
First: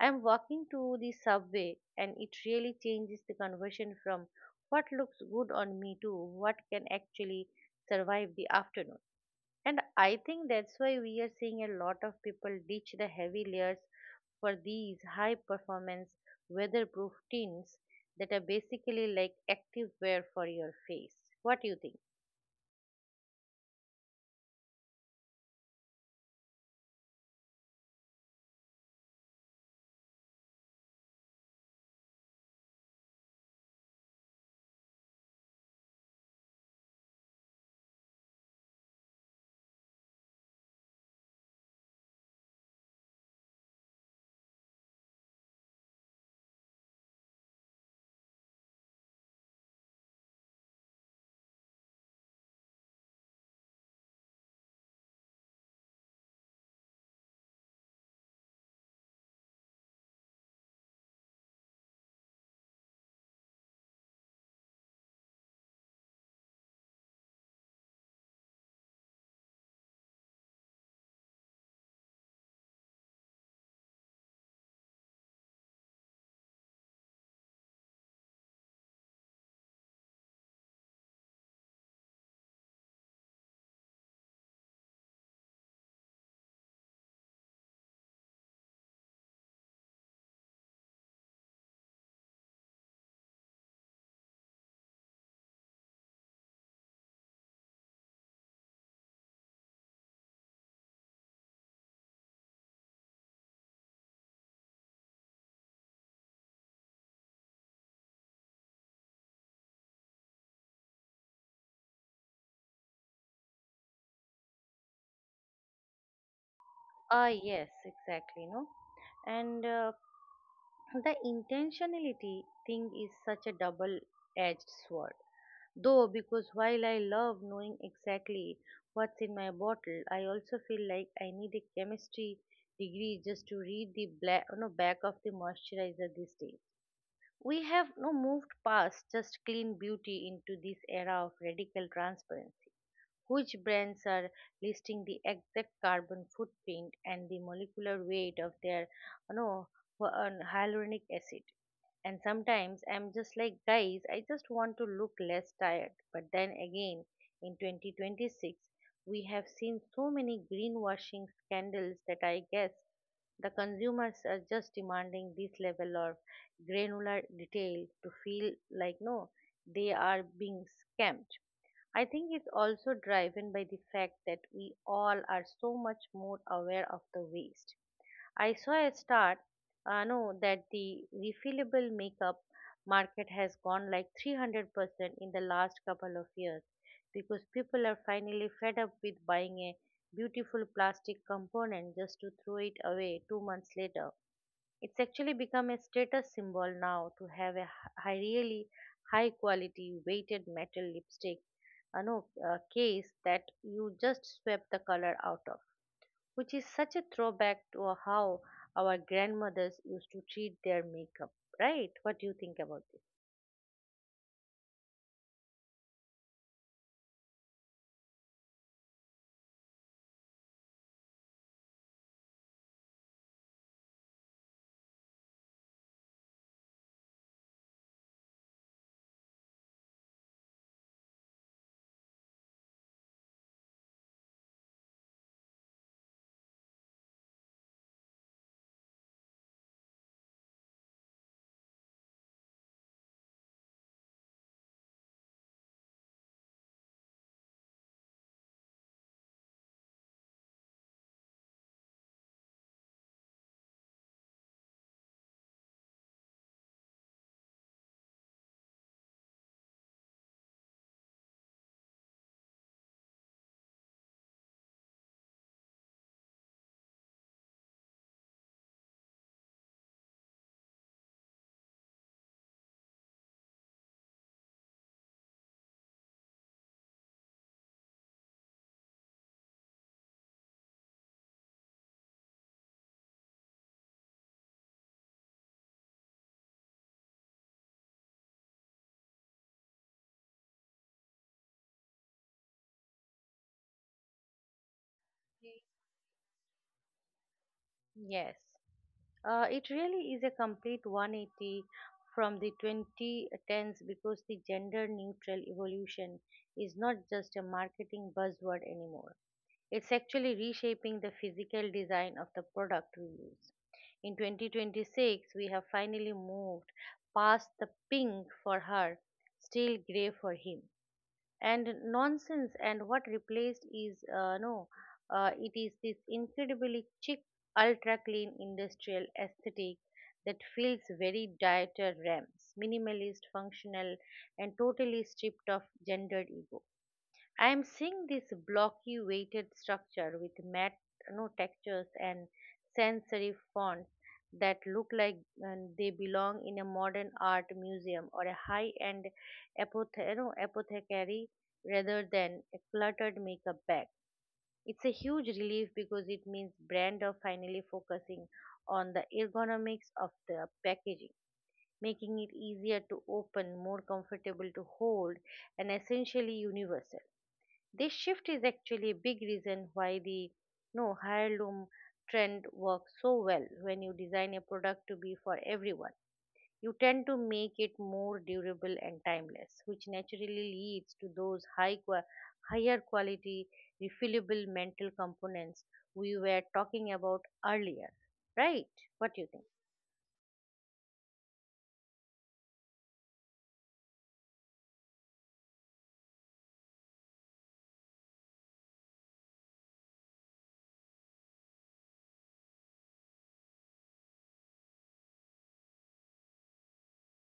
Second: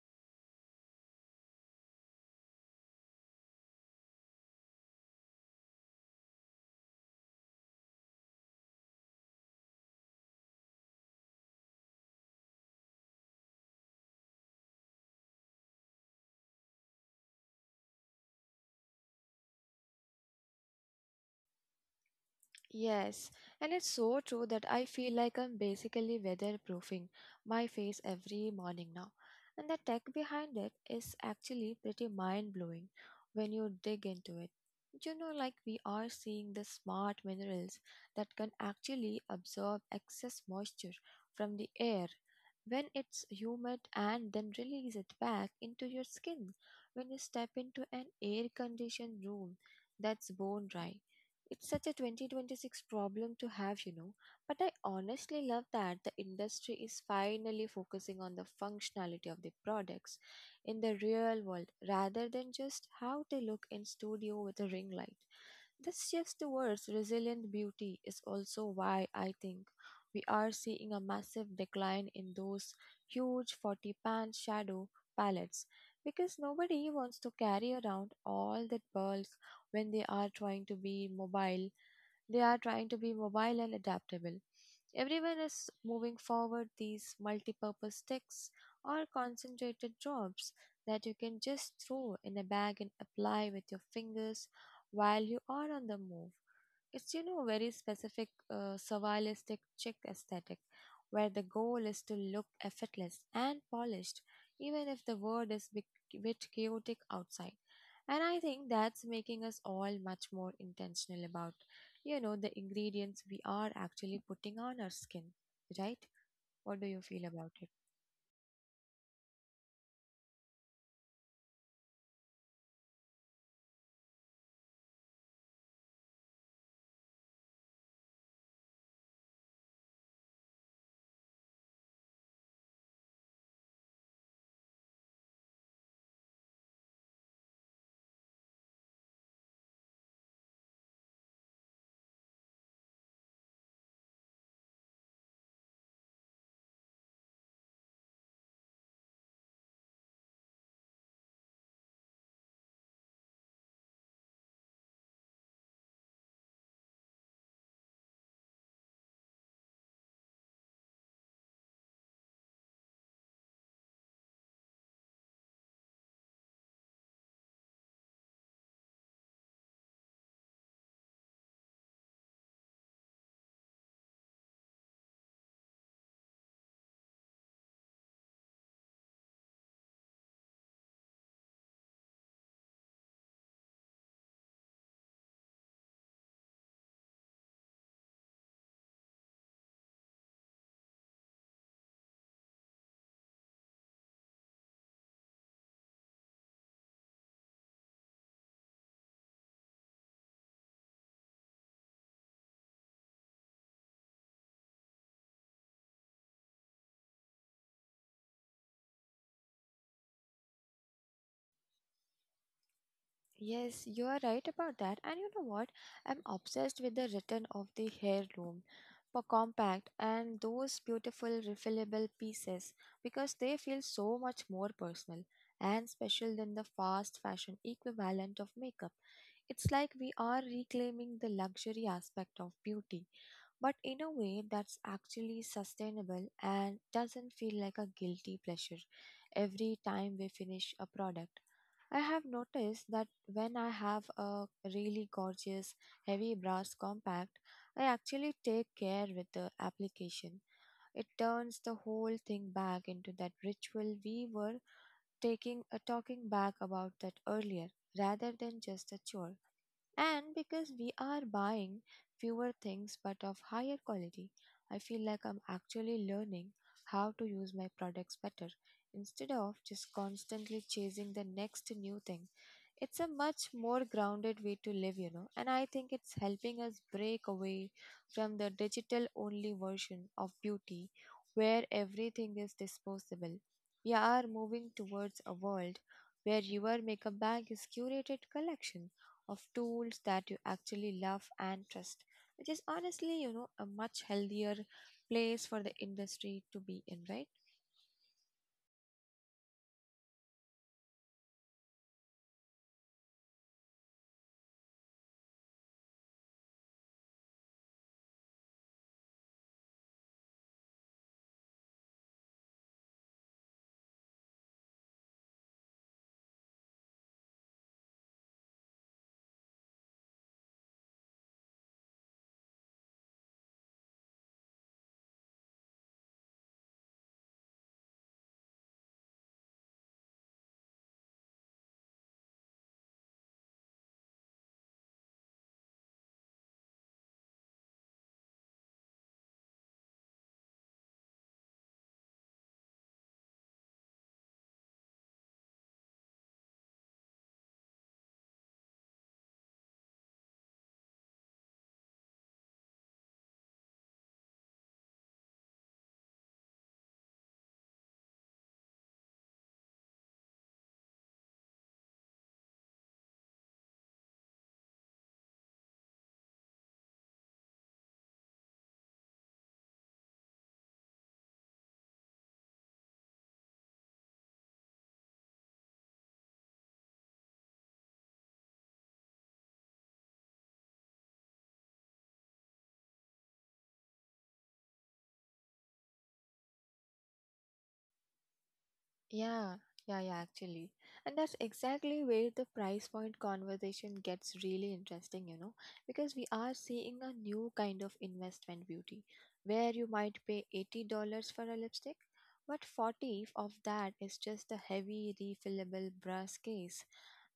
[SPEAKER 1] I'm walking to the subway and it really changes the conversation from what looks good on me to what can actually survive the afternoon. And I think that's why we are seeing a lot of people ditch the heavy layers for these high performance weatherproof tints that are basically like active wear for your face. What do you think?
[SPEAKER 2] Yes, and it's so true that I feel like I'm basically weatherproofing my face every morning now. And the tech behind it is actually pretty mind blowing when you dig into it. You know, like we are seeing the smart minerals that can actually absorb excess moisture from the air when it's humid and then release it back into your skin when you step into an air conditioned room that's bone dry. It's such a twenty twenty-six problem to have, you know. But I honestly love that the industry is finally focusing on the functionality of the products in the real world rather than just how they look in studio with a ring light. This shift towards resilient beauty is also why I think we are seeing a massive decline in those huge forty pan shadow palettes because nobody wants to carry around all that bulk when they are trying to be mobile they are trying to be mobile and adaptable everyone is moving forward these multi-purpose techs are concentrated jobs that you can just throw in a bag and apply with your fingers while you are on the move. It's, you know, very specific uh, surrealistic chic aesthetic where the goal is to look effortless and polished even if the world is a bit bit chaotic outside. And I think that's making us all much more intentional about, you know, the ingredients we are actually putting on our skin, right? What do you feel
[SPEAKER 1] Ah,
[SPEAKER 2] about
[SPEAKER 1] yes,
[SPEAKER 2] it?
[SPEAKER 1] exactly. No, and uh, the intentionality thing is such a double edged sword. Though, because while I love knowing exactly what's in my bottle, I also feel like I need a chemistry degree just to read the black, no, back of the moisturizer these days. We have no moved past just clean beauty into this era of radical transparency, which brands are listing the exact carbon footprint and the molecular weight of their, you know, hy- uh, hyaluronic acid. And sometimes I'm just like, guys, I just want to look less tired. But then again, in twenty twenty-six we have seen so many greenwashing scandals that I guess the consumers are just demanding this level of granular detail to feel like no they are being scammed. I think it's also driven by the fact that we all are so much more aware of the waste. I saw a start, uh, no, that the refillable makeup market has gone like three hundred percent in the last couple of years because people are finally fed up with buying a beautiful plastic component just to throw it away two months later. It's actually become a status symbol now to have a h- high, really high quality weighted metal lipstick uh, no, uh, case that you just swap the color out of, which is such a throwback to how our grandmothers used to treat their makeup, right? What do you think about this?
[SPEAKER 2] Yes, you are right about that. And you know what? I'm obsessed with the return of the heirloom for compact and those beautiful refillable pieces because they feel so much more personal and special than the fast fashion equivalent of makeup. It's like we are reclaiming the luxury aspect of beauty but in a way that's actually sustainable and doesn't feel like a guilty pleasure every time we finish a product. I have noticed that when I have a really gorgeous heavy brass compact, I actually take care with the application. It turns the whole thing back into that ritual we were taking uh, talking back about that earlier rather than just a chore. And because we are buying fewer things but of higher quality, I feel like I'm actually learning how to use my products better instead of just constantly chasing the next new thing. It's a much more grounded way to live, you know, and I think it's helping us break away from the digital only version of beauty where everything is disposable. We are moving towards a world where your makeup bag is curated collection of tools that you actually love and trust, which is honestly, you know, a much healthier place for the industry to be in, right?
[SPEAKER 1] Yes, uh, it really is a complete one eighty from the twenty tens because the gender neutral evolution is not just a marketing buzzword anymore. It's actually reshaping the physical design of the product we use. In twenty twenty-six, we have finally moved past the pink for her, still gray for him, and nonsense. And what replaced is uh, no, uh, it is this incredibly chic, ultra clean industrial aesthetic that feels very Dieter Rams, minimalist, functional, and totally stripped of gendered ego. I am seeing this blocky weighted structure with matte no textures and sensory fonts that look like um, they belong in a modern art museum or a high-end apothe- you know, apothecary rather than a cluttered makeup bag. It's a huge relief because it means brand are finally focusing on the ergonomics of the packaging, making it easier to open, more comfortable to hold, and essentially universal. This shift is actually a big reason why the no heirloom trend works so well when you design a product to be for everyone. You tend to make it more durable and timeless, which naturally leads to those high qua- higher quality refillable mental components we were talking about earlier. Right? What do you think?
[SPEAKER 2] Yeah, yeah, yeah, actually. And that's exactly where the price point conversation gets really interesting, you know, because we are seeing a new kind of investment beauty where you might pay eighty dollars for a lipstick, but forty of that is just a heavy refillable brass case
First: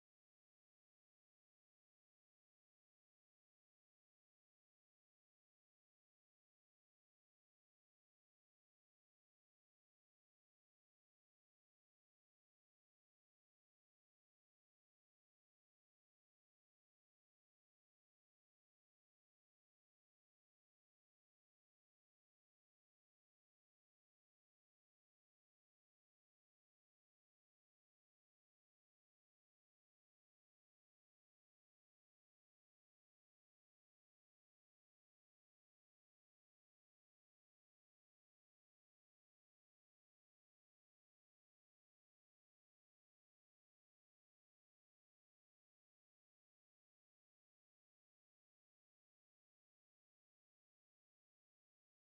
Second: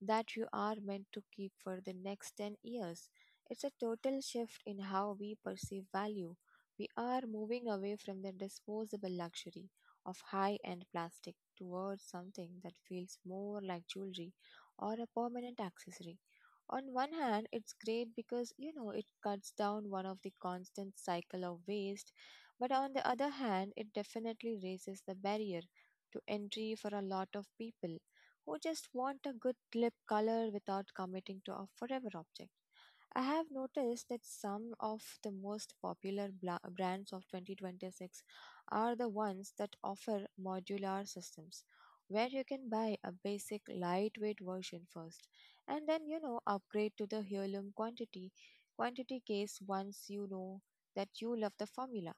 [SPEAKER 2] that you are meant to keep for the next ten years. It's a total shift in how we perceive value. We are moving away from the disposable luxury of high end plastic towards something that feels more like jewelry or a permanent accessory. On one hand, it's great because you know it cuts down one of the constant cycle of waste, but on the other hand, it definitely raises the barrier to entry for a lot of people who just want a good lip color without committing to a forever object. I have noticed that some of the most popular bla- brands of twenty twenty-six are the ones that offer modular systems, where you can buy a basic lightweight version first and then you know upgrade to the heirloom quantity quantity case once you know that you love the formula.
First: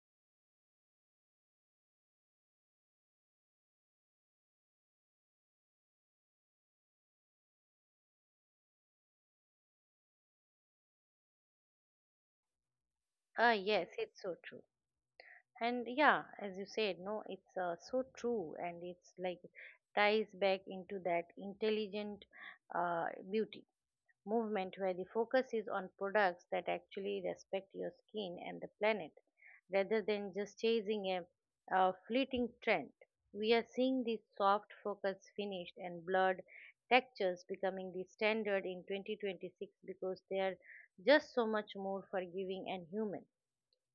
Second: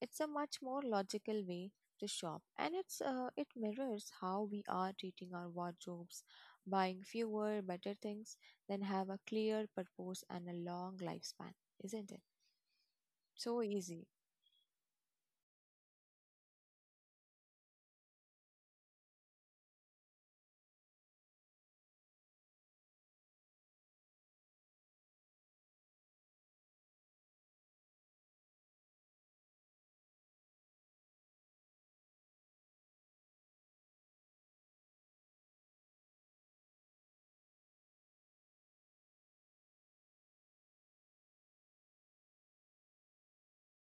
[SPEAKER 2] It's a much more logical way thrift shop and it's uh, it mirrors how we are treating our wardrobes, buying fewer better things then have a clear purpose and a long lifespan, isn't it
[SPEAKER 1] Ah,
[SPEAKER 2] so
[SPEAKER 1] yes,
[SPEAKER 2] easy?
[SPEAKER 1] it's so true. And yeah, as you said, no, it's uh, so true, and it's like ties back into that intelligent uh, beauty movement where the focus is on products that actually respect your skin and the planet rather than just chasing a, a fleeting trend. We are seeing these soft focus finished and blurred textures becoming the standard in twenty twenty-six because they are just so much more forgiving and human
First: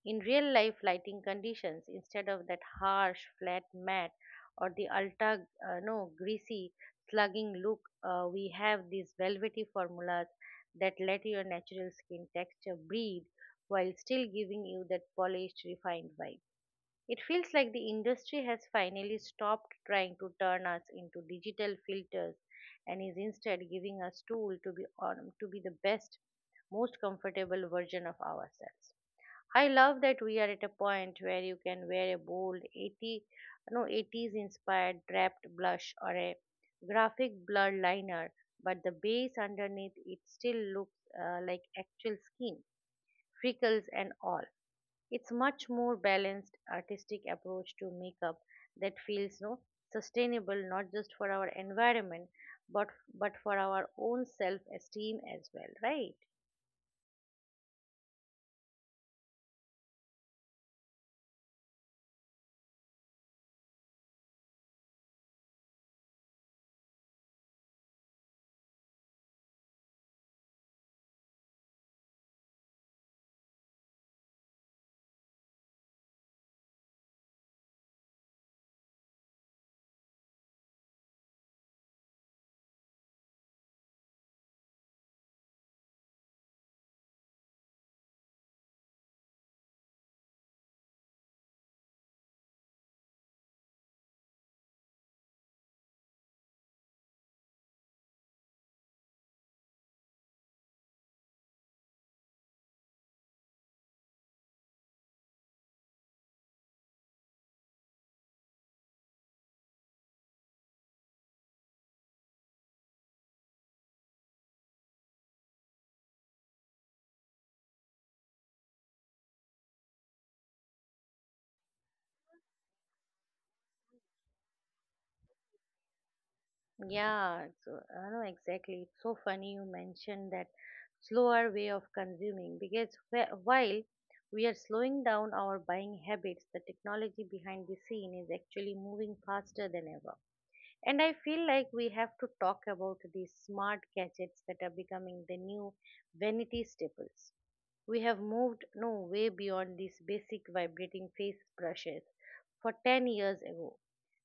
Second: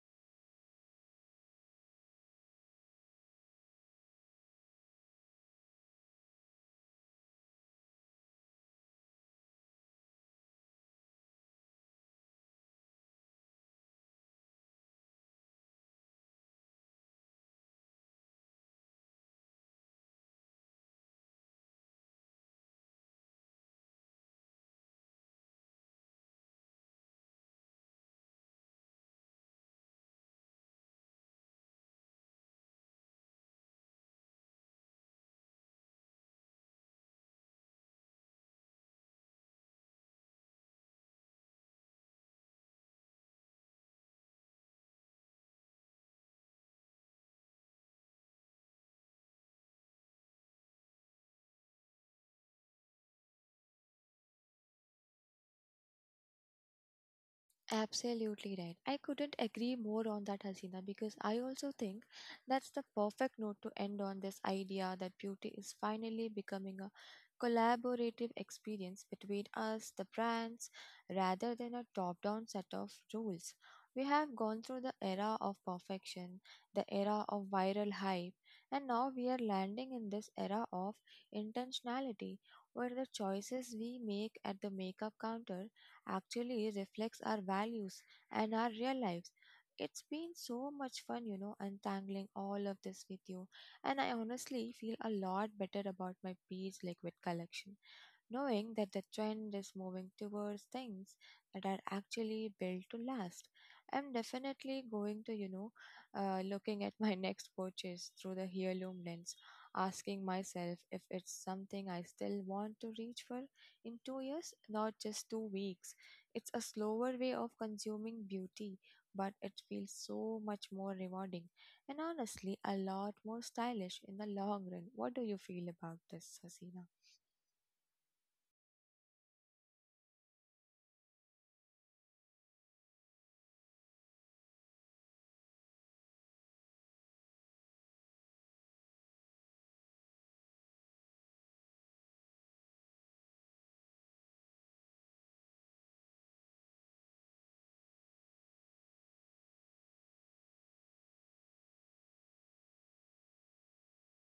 [SPEAKER 1] in real life lighting conditions, instead of that harsh, flat matte or the ultra uh, no greasy, slugging look, uh, we have these velvety formulas that let your natural skin texture breathe while still giving you that polished, refined vibe. It feels like the industry has finally stopped trying to turn us into digital filters and is instead giving us tool to be on, to be the best, most comfortable version of ourselves. I love that we are at a point where you can wear a bold eighty no eighties inspired draped blush or a graphic blur liner, but the base underneath it still looks uh, like actual skin, freckles and all. It's much more balanced artistic approach to makeup that feels no sustainable, not just for our environment, but but for our own self esteem as well, right?
[SPEAKER 2] Absolutely right. I couldn't agree more on that, Hasina, because I also think that's the perfect note to end on this idea that beauty is finally becoming a collaborative experience between us, the brands, rather than a top down set of rules. We have gone through the era of perfection, the era of viral hype, and now we are landing in this era of intentionality where the choices we make at the makeup counter actually reflects our values and our real lives. It's been so much fun, you know, untangling all of this with you. And I honestly feel a lot better about my beach liquid collection, knowing that the trend is moving towards things that are actually built to last. I'm definitely going to, you know, uh, looking at my next purchase through the heirloom lens, asking myself if it's something I still want to reach for in two years, not just two weeks. It's a slower way of consuming beauty, but it feels so much more rewarding and honestly a lot more stylish in the long run. What do you feel about this, Hasina?
[SPEAKER 1] Yeah, so I know exactly. It's so funny you mentioned that slower way of consuming because wh- while we are slowing down our buying habits, the technology behind the scene is actually moving faster than ever. And I feel like we have to talk about these smart gadgets that are becoming the new vanity staples. We have moved no way beyond these basic vibrating face brushes for ten years ago.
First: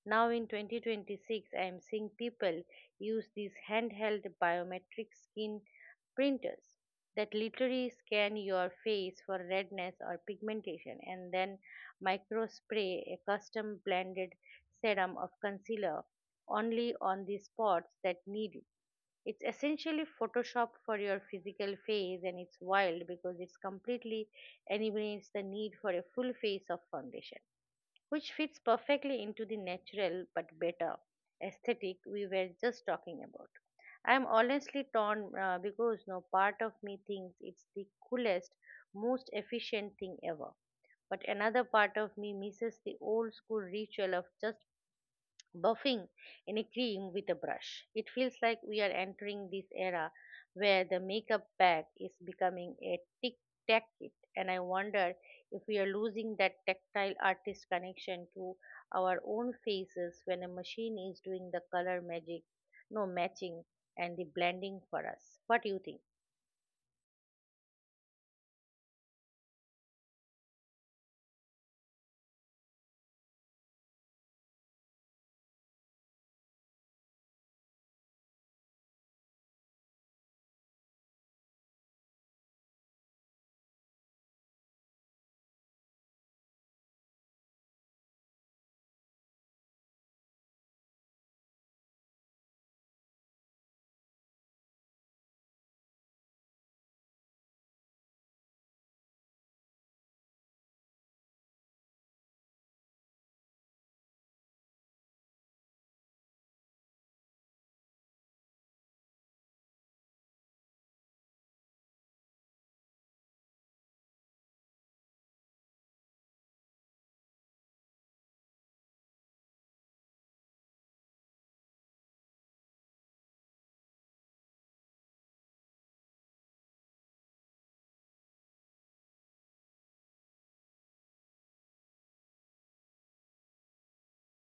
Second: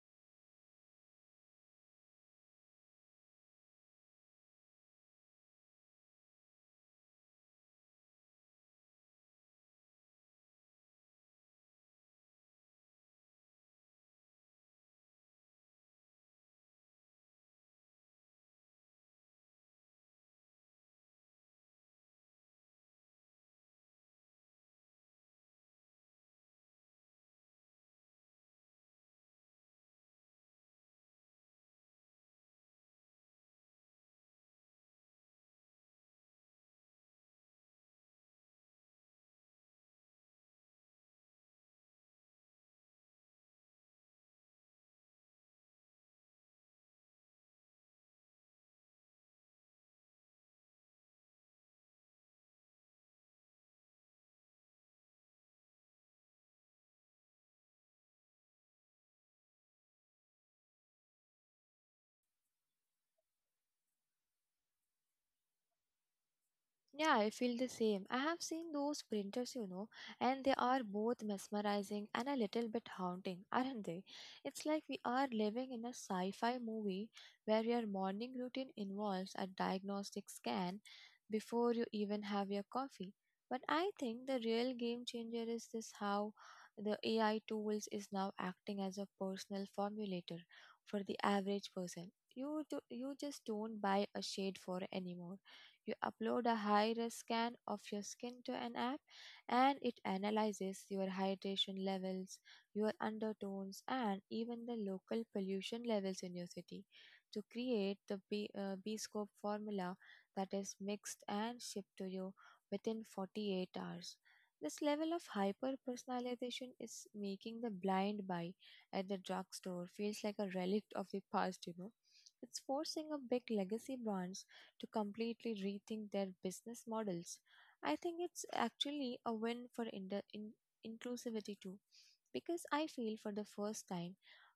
[SPEAKER 1] Now in twenty twenty-six, I am seeing people use these handheld biometric skin printers that literally scan your face for redness or pigmentation and then micro spray a custom blended serum of concealer only on the spots that need it. It's essentially Photoshop for your physical face, and it's wild because it's completely eliminates the need for a full face of foundation, which fits perfectly into the natural but better aesthetic we were just talking about. I'm honestly torn uh, because no part of me thinks it's the coolest, most efficient thing ever, but another part of me misses the old school ritual of just buffing in a cream with a brush. It feels like we are entering this era where the makeup bag is becoming a tic tac kit, and I wonder if we are losing that tactile artist connection to our own faces when a machine is doing the color magic, no matching, and the blending for us. What do you think?
[SPEAKER 2] Yeah, I feel the same. I have seen those printers, you know, and they are both mesmerizing and a little bit haunting, aren't they? It's like we are living in a sci fi movie where your morning routine involves a diagnostic scan before you even have your coffee. But I think the real game changer is this how the A I tools is now acting as a personal formulator for the average person. You, do, you just don't buy a shade for anymore, you upload a high res scan of your skin to an app and it analyzes your hydration levels, your undertones, and even the local pollution levels in your city to create the B, uh, B scope formula that is mixed and shipped to you within forty-eight hours. This level of hyper personalization is making the blind buy at the drugstore feels like a relic of the past. You know. It's forcing a big legacy brands to completely rethink their business models. I think it's actually a win for ind- in- inclusivity too, because I feel for the first time,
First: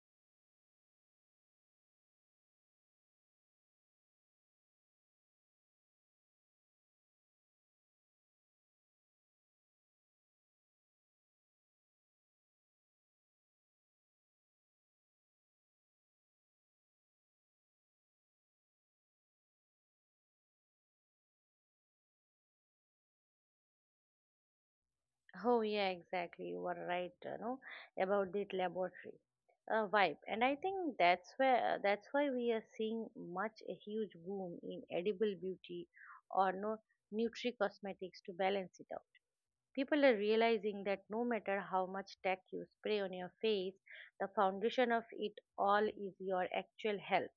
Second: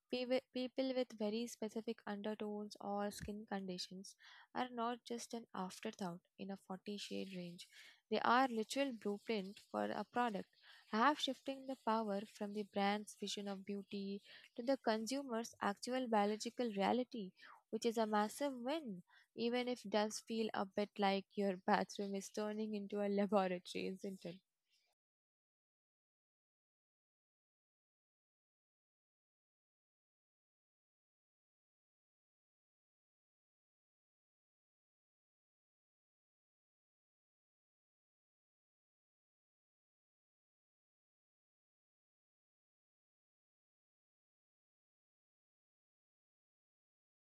[SPEAKER 2] peop- people with very specific undertones or skin conditions are not just an afterthought in a forty shade range. They are literal blueprint for a product, half shifting the power from the brand's vision of beauty to the consumer's actual biological reality, which is a massive win even if it does feel a bit like your bathroom is turning into a laboratory, isn't it?
[SPEAKER 1] Oh yeah, exactly. You are right, you know, about this laboratory uh, vibe, and I think that's where that's why we are seeing much a huge boom in edible beauty or no nutri cosmetics to balance it out. People are realizing that no matter how much tech you spray on your face, the foundation of it all is your actual health.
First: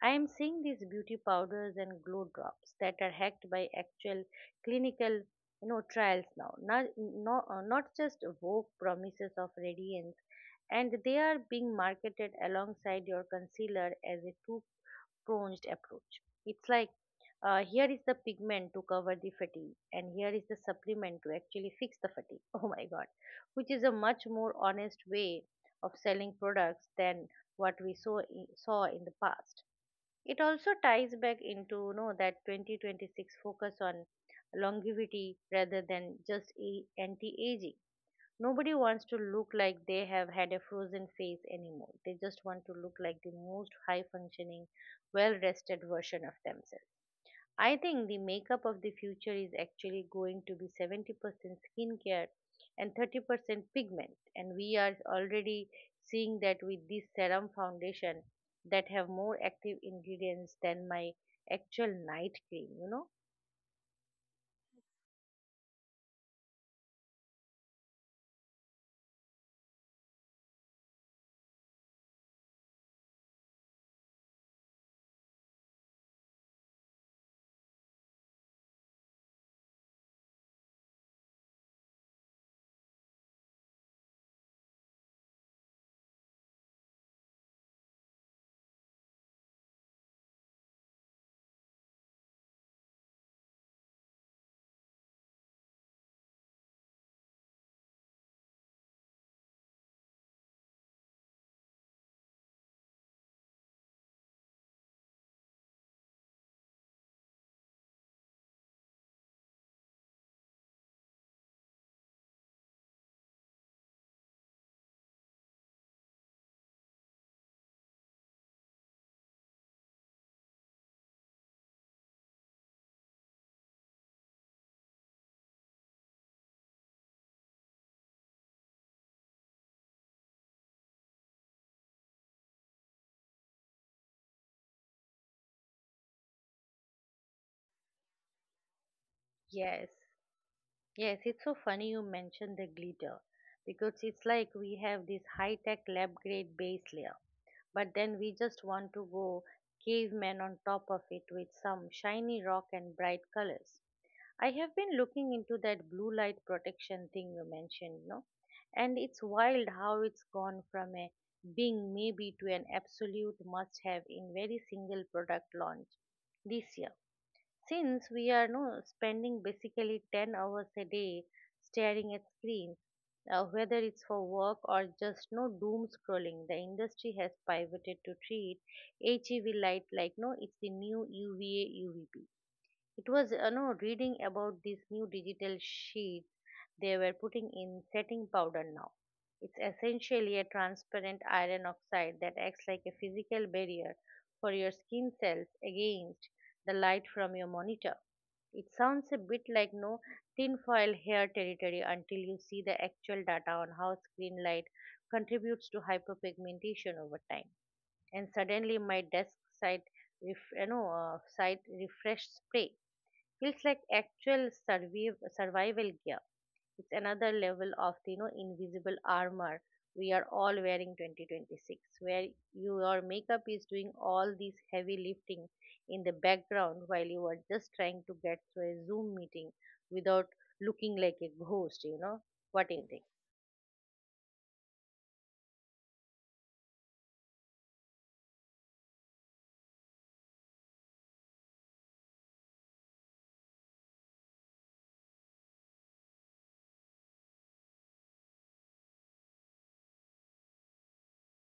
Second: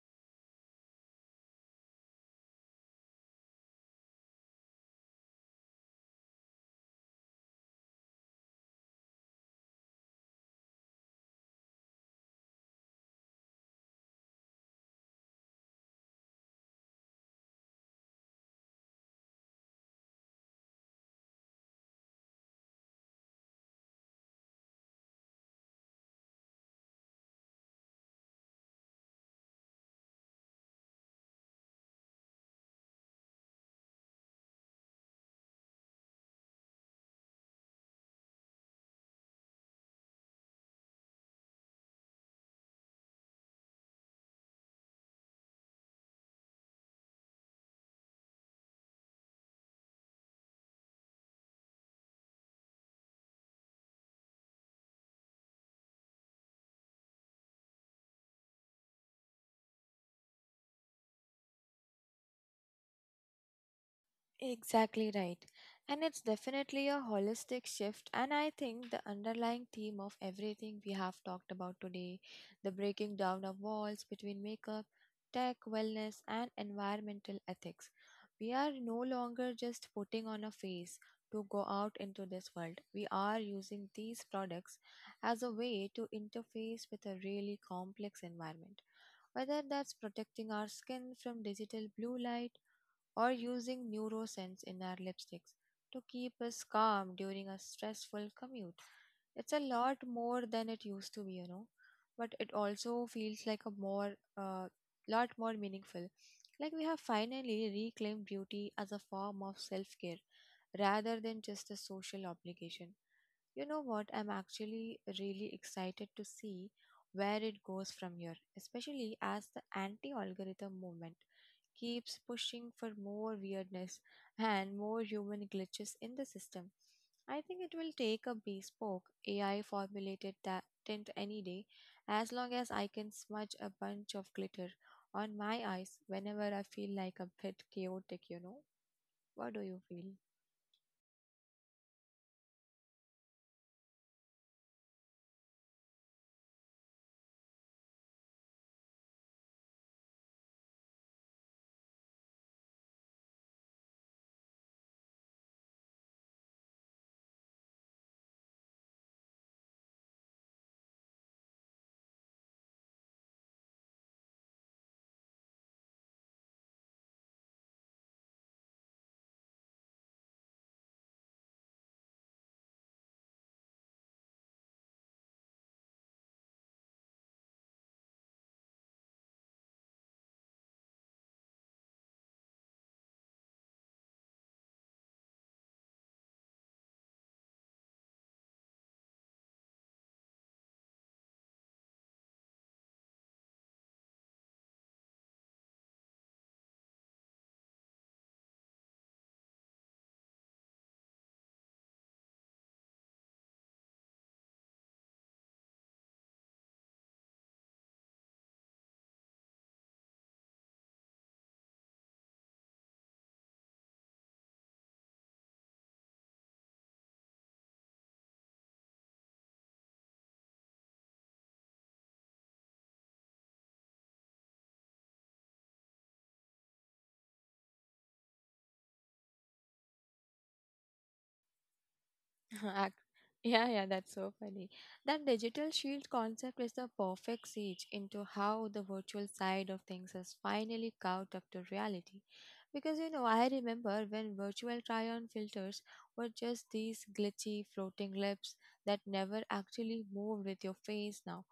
[SPEAKER 1] I am seeing these beauty powders and glow drops that are hacked by actual clinical, you know, trials now, not not, uh, not just vague promises of radiance, and they are being marketed alongside your concealer as a two-pronged approach. It's like, uh, here is the pigment to cover the fatigue and here is the supplement to actually fix the fatigue. Oh my god, which is a much more honest way of selling products than what we saw i- saw in the past. It also ties back into, you know, that twenty twenty-six focus on longevity rather than just a- anti-aging. Nobody wants to look like they have had a frozen face anymore. They just want to look like the most high functioning, well rested version of themselves. I think the makeup of the future is actually going to be seventy percent skincare and thirty percent pigment. And we are already seeing that with this serum foundation that have more active ingredients than my actual night cream, you know?
[SPEAKER 2] Exactly right. And it's definitely a holistic shift. And I think the underlying theme of everything we have talked about today, the breaking down of walls between makeup, tech, wellness, and environmental ethics. We are no longer just putting on a face to go out into this world. We are using these products as a way to interface with a really complex environment. Whether that's protecting our skin from digital blue light or using NeuroSense in our lipsticks to keep us calm during a stressful commute. It's a lot more than it used to be, you know, but it also feels like a more uh, lot more meaningful. Like we have finally reclaimed beauty as a form of self-care rather than just a social obligation. You know what? I'm actually really excited to see where it goes from here, especially as the anti algorithm movement keeps pushing for more weirdness and more human glitches in the system. I think it will take a bespoke A I formulated ta- tint any day as long as I can smudge a bunch of glitter on my eyes whenever I feel like a bit chaotic, you know. What do you
[SPEAKER 1] Yes.
[SPEAKER 2] feel?
[SPEAKER 1] Yes, it's so funny you mentioned the glitter because it's like we have this high-tech lab grade base layer, but then we just want to go caveman on top of it with some shiny rock and bright colors. I have been looking into that blue light protection thing you mentioned, no? And it's wild how it's gone from a being maybe to an absolute must have in very single product launch this year. Since we are no spending basically ten hours a day staring at screens, uh, whether it's for work or just no doom scrolling, the industry has pivoted to treat H E V light like, no, it's the new U V A U V B. It was, you know, reading about this new digital sheet they were putting in setting powder now. It's essentially a transparent iron oxide that acts like a physical barrier for your skin cells against the light from your monitor. It sounds a bit like, no tinfoil hair territory, until you see the actual data on how screen light contributes to hyperpigmentation over time. And suddenly, my desk side, ref, you know, uh, side refresh spray feels like actual surviv- survival gear. It's another level of the, you know, invisible armor we are all wearing twenty twenty-six, where your makeup is doing all this heavy lifting in the background while you are just trying to get through a Zoom meeting without looking like a ghost, you know? What do you
[SPEAKER 2] Ac-
[SPEAKER 1] think?
[SPEAKER 2] yeah, yeah, that's so funny. That digital shield concept is the perfect siege into how the virtual side of things has finally caught up to reality. Because you know, I remember when virtual try on filters were just these glitchy floating lips that never actually moved with your face now.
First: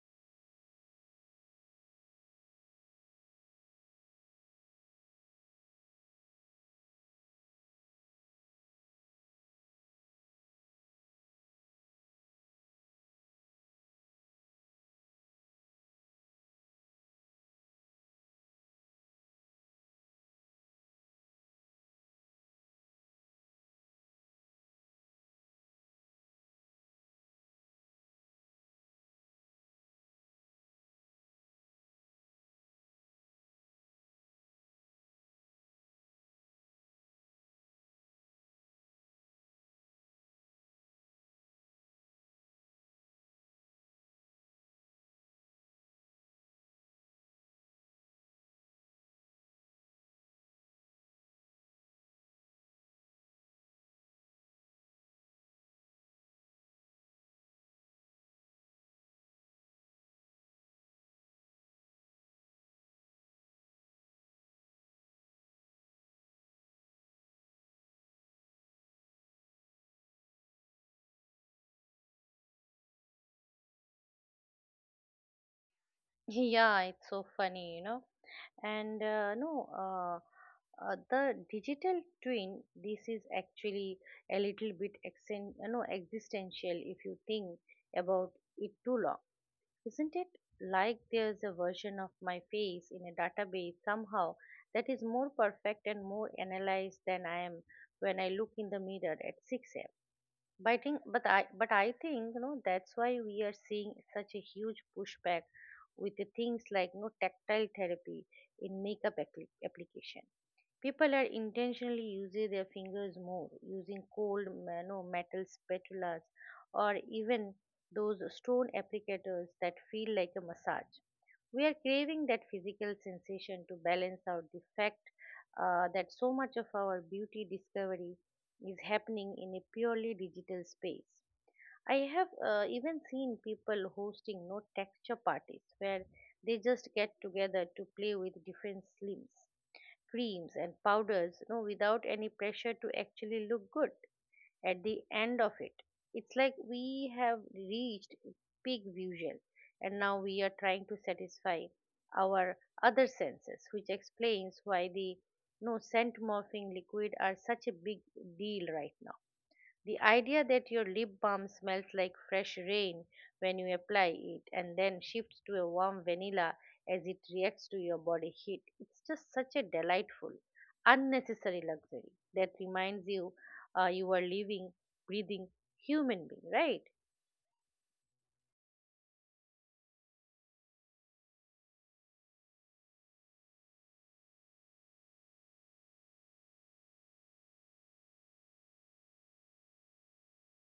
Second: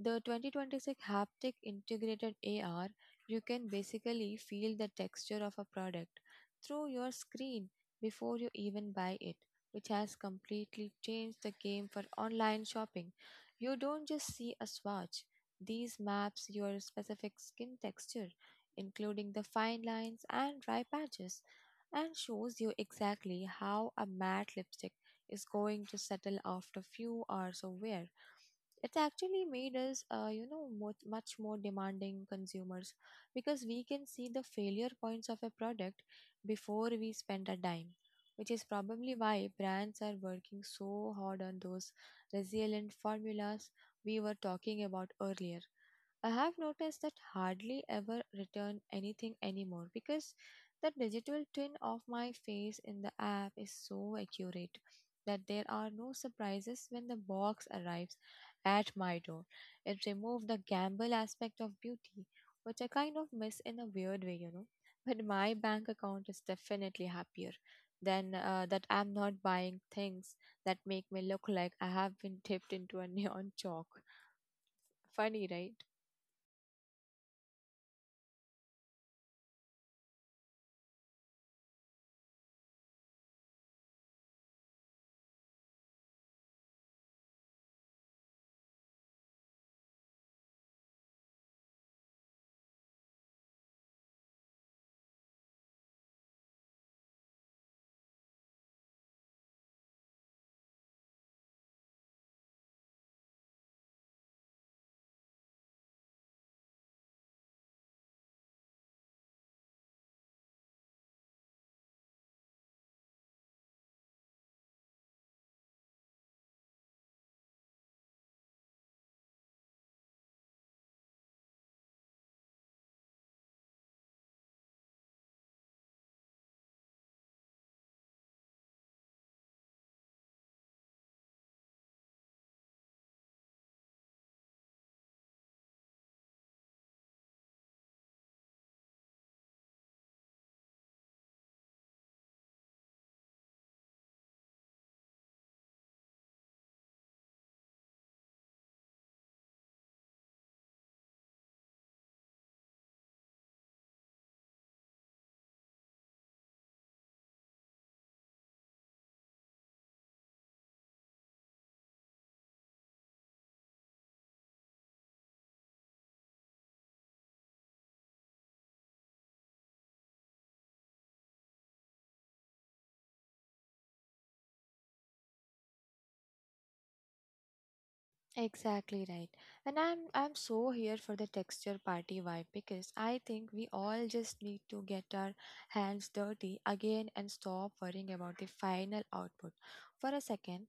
[SPEAKER 2] The twenty twenty-six haptic integrated A R, you can basically feel the texture of a product through your screen before you even buy it, which has completely changed the game for online shopping. You don't just see a swatch, these maps your specific skin texture, including the fine lines and dry patches, and shows you exactly how a matte lipstick is going to settle after few hours of wear. It actually made us uh, you know much, much more demanding consumers because we can see the failure points of a product before we spend a dime, which is probably why brands are working so hard on those resilient formulas we were talking about earlier. I have noticed that hardly ever return anything anymore because the digital twin of my face in the app is so accurate that there are no surprises when the box arrives at my door. It removed the gamble aspect of beauty, which I kind of miss in a weird way. You know. But my bank account is definitely happier then uh, that I'm not buying things that make me look like I have been dipped into a neon chalk. Funny, right?
[SPEAKER 1] Yeah, it's so funny, you know? And uh, no, uh, uh, the digital twin, this is actually a little bit exen- you know, existential if you think about it too long, isn't it? Like there's a version of my face in a database somehow that is more perfect and more analyzed than I am when I look in the mirror at six a m. But I think, but I, but I think, you know, that's why we are seeing such a huge pushback with the things like, you know, tactile therapy in makeup appli- application. People are intentionally using their fingers more, using cold, you know, metal spatulas, or even those stone applicators that feel like a massage. We are craving that physical sensation to balance out the fact uh, that so much of our beauty discovery is happening in a purely digital space. I have uh, even seen people hosting no texture parties where they just get together to play with different slims, creams, and powders, no, without any pressure to actually look good at the end of it. It's like we have reached peak visual and now we are trying to satisfy our other senses, which explains why the no scent morphing liquid are such a big deal right now. The idea that your lip balm smells like fresh rain when you apply it and then shifts to a warm vanilla as it reacts to your body heat. It's just such a delightful, unnecessary luxury that reminds you uh, you are living, breathing human being, right?
[SPEAKER 2] Exactly right. And I'm I'm so here for the texture party vibe because I think we all just need to get our hands dirty again and stop worrying about the final output for a second.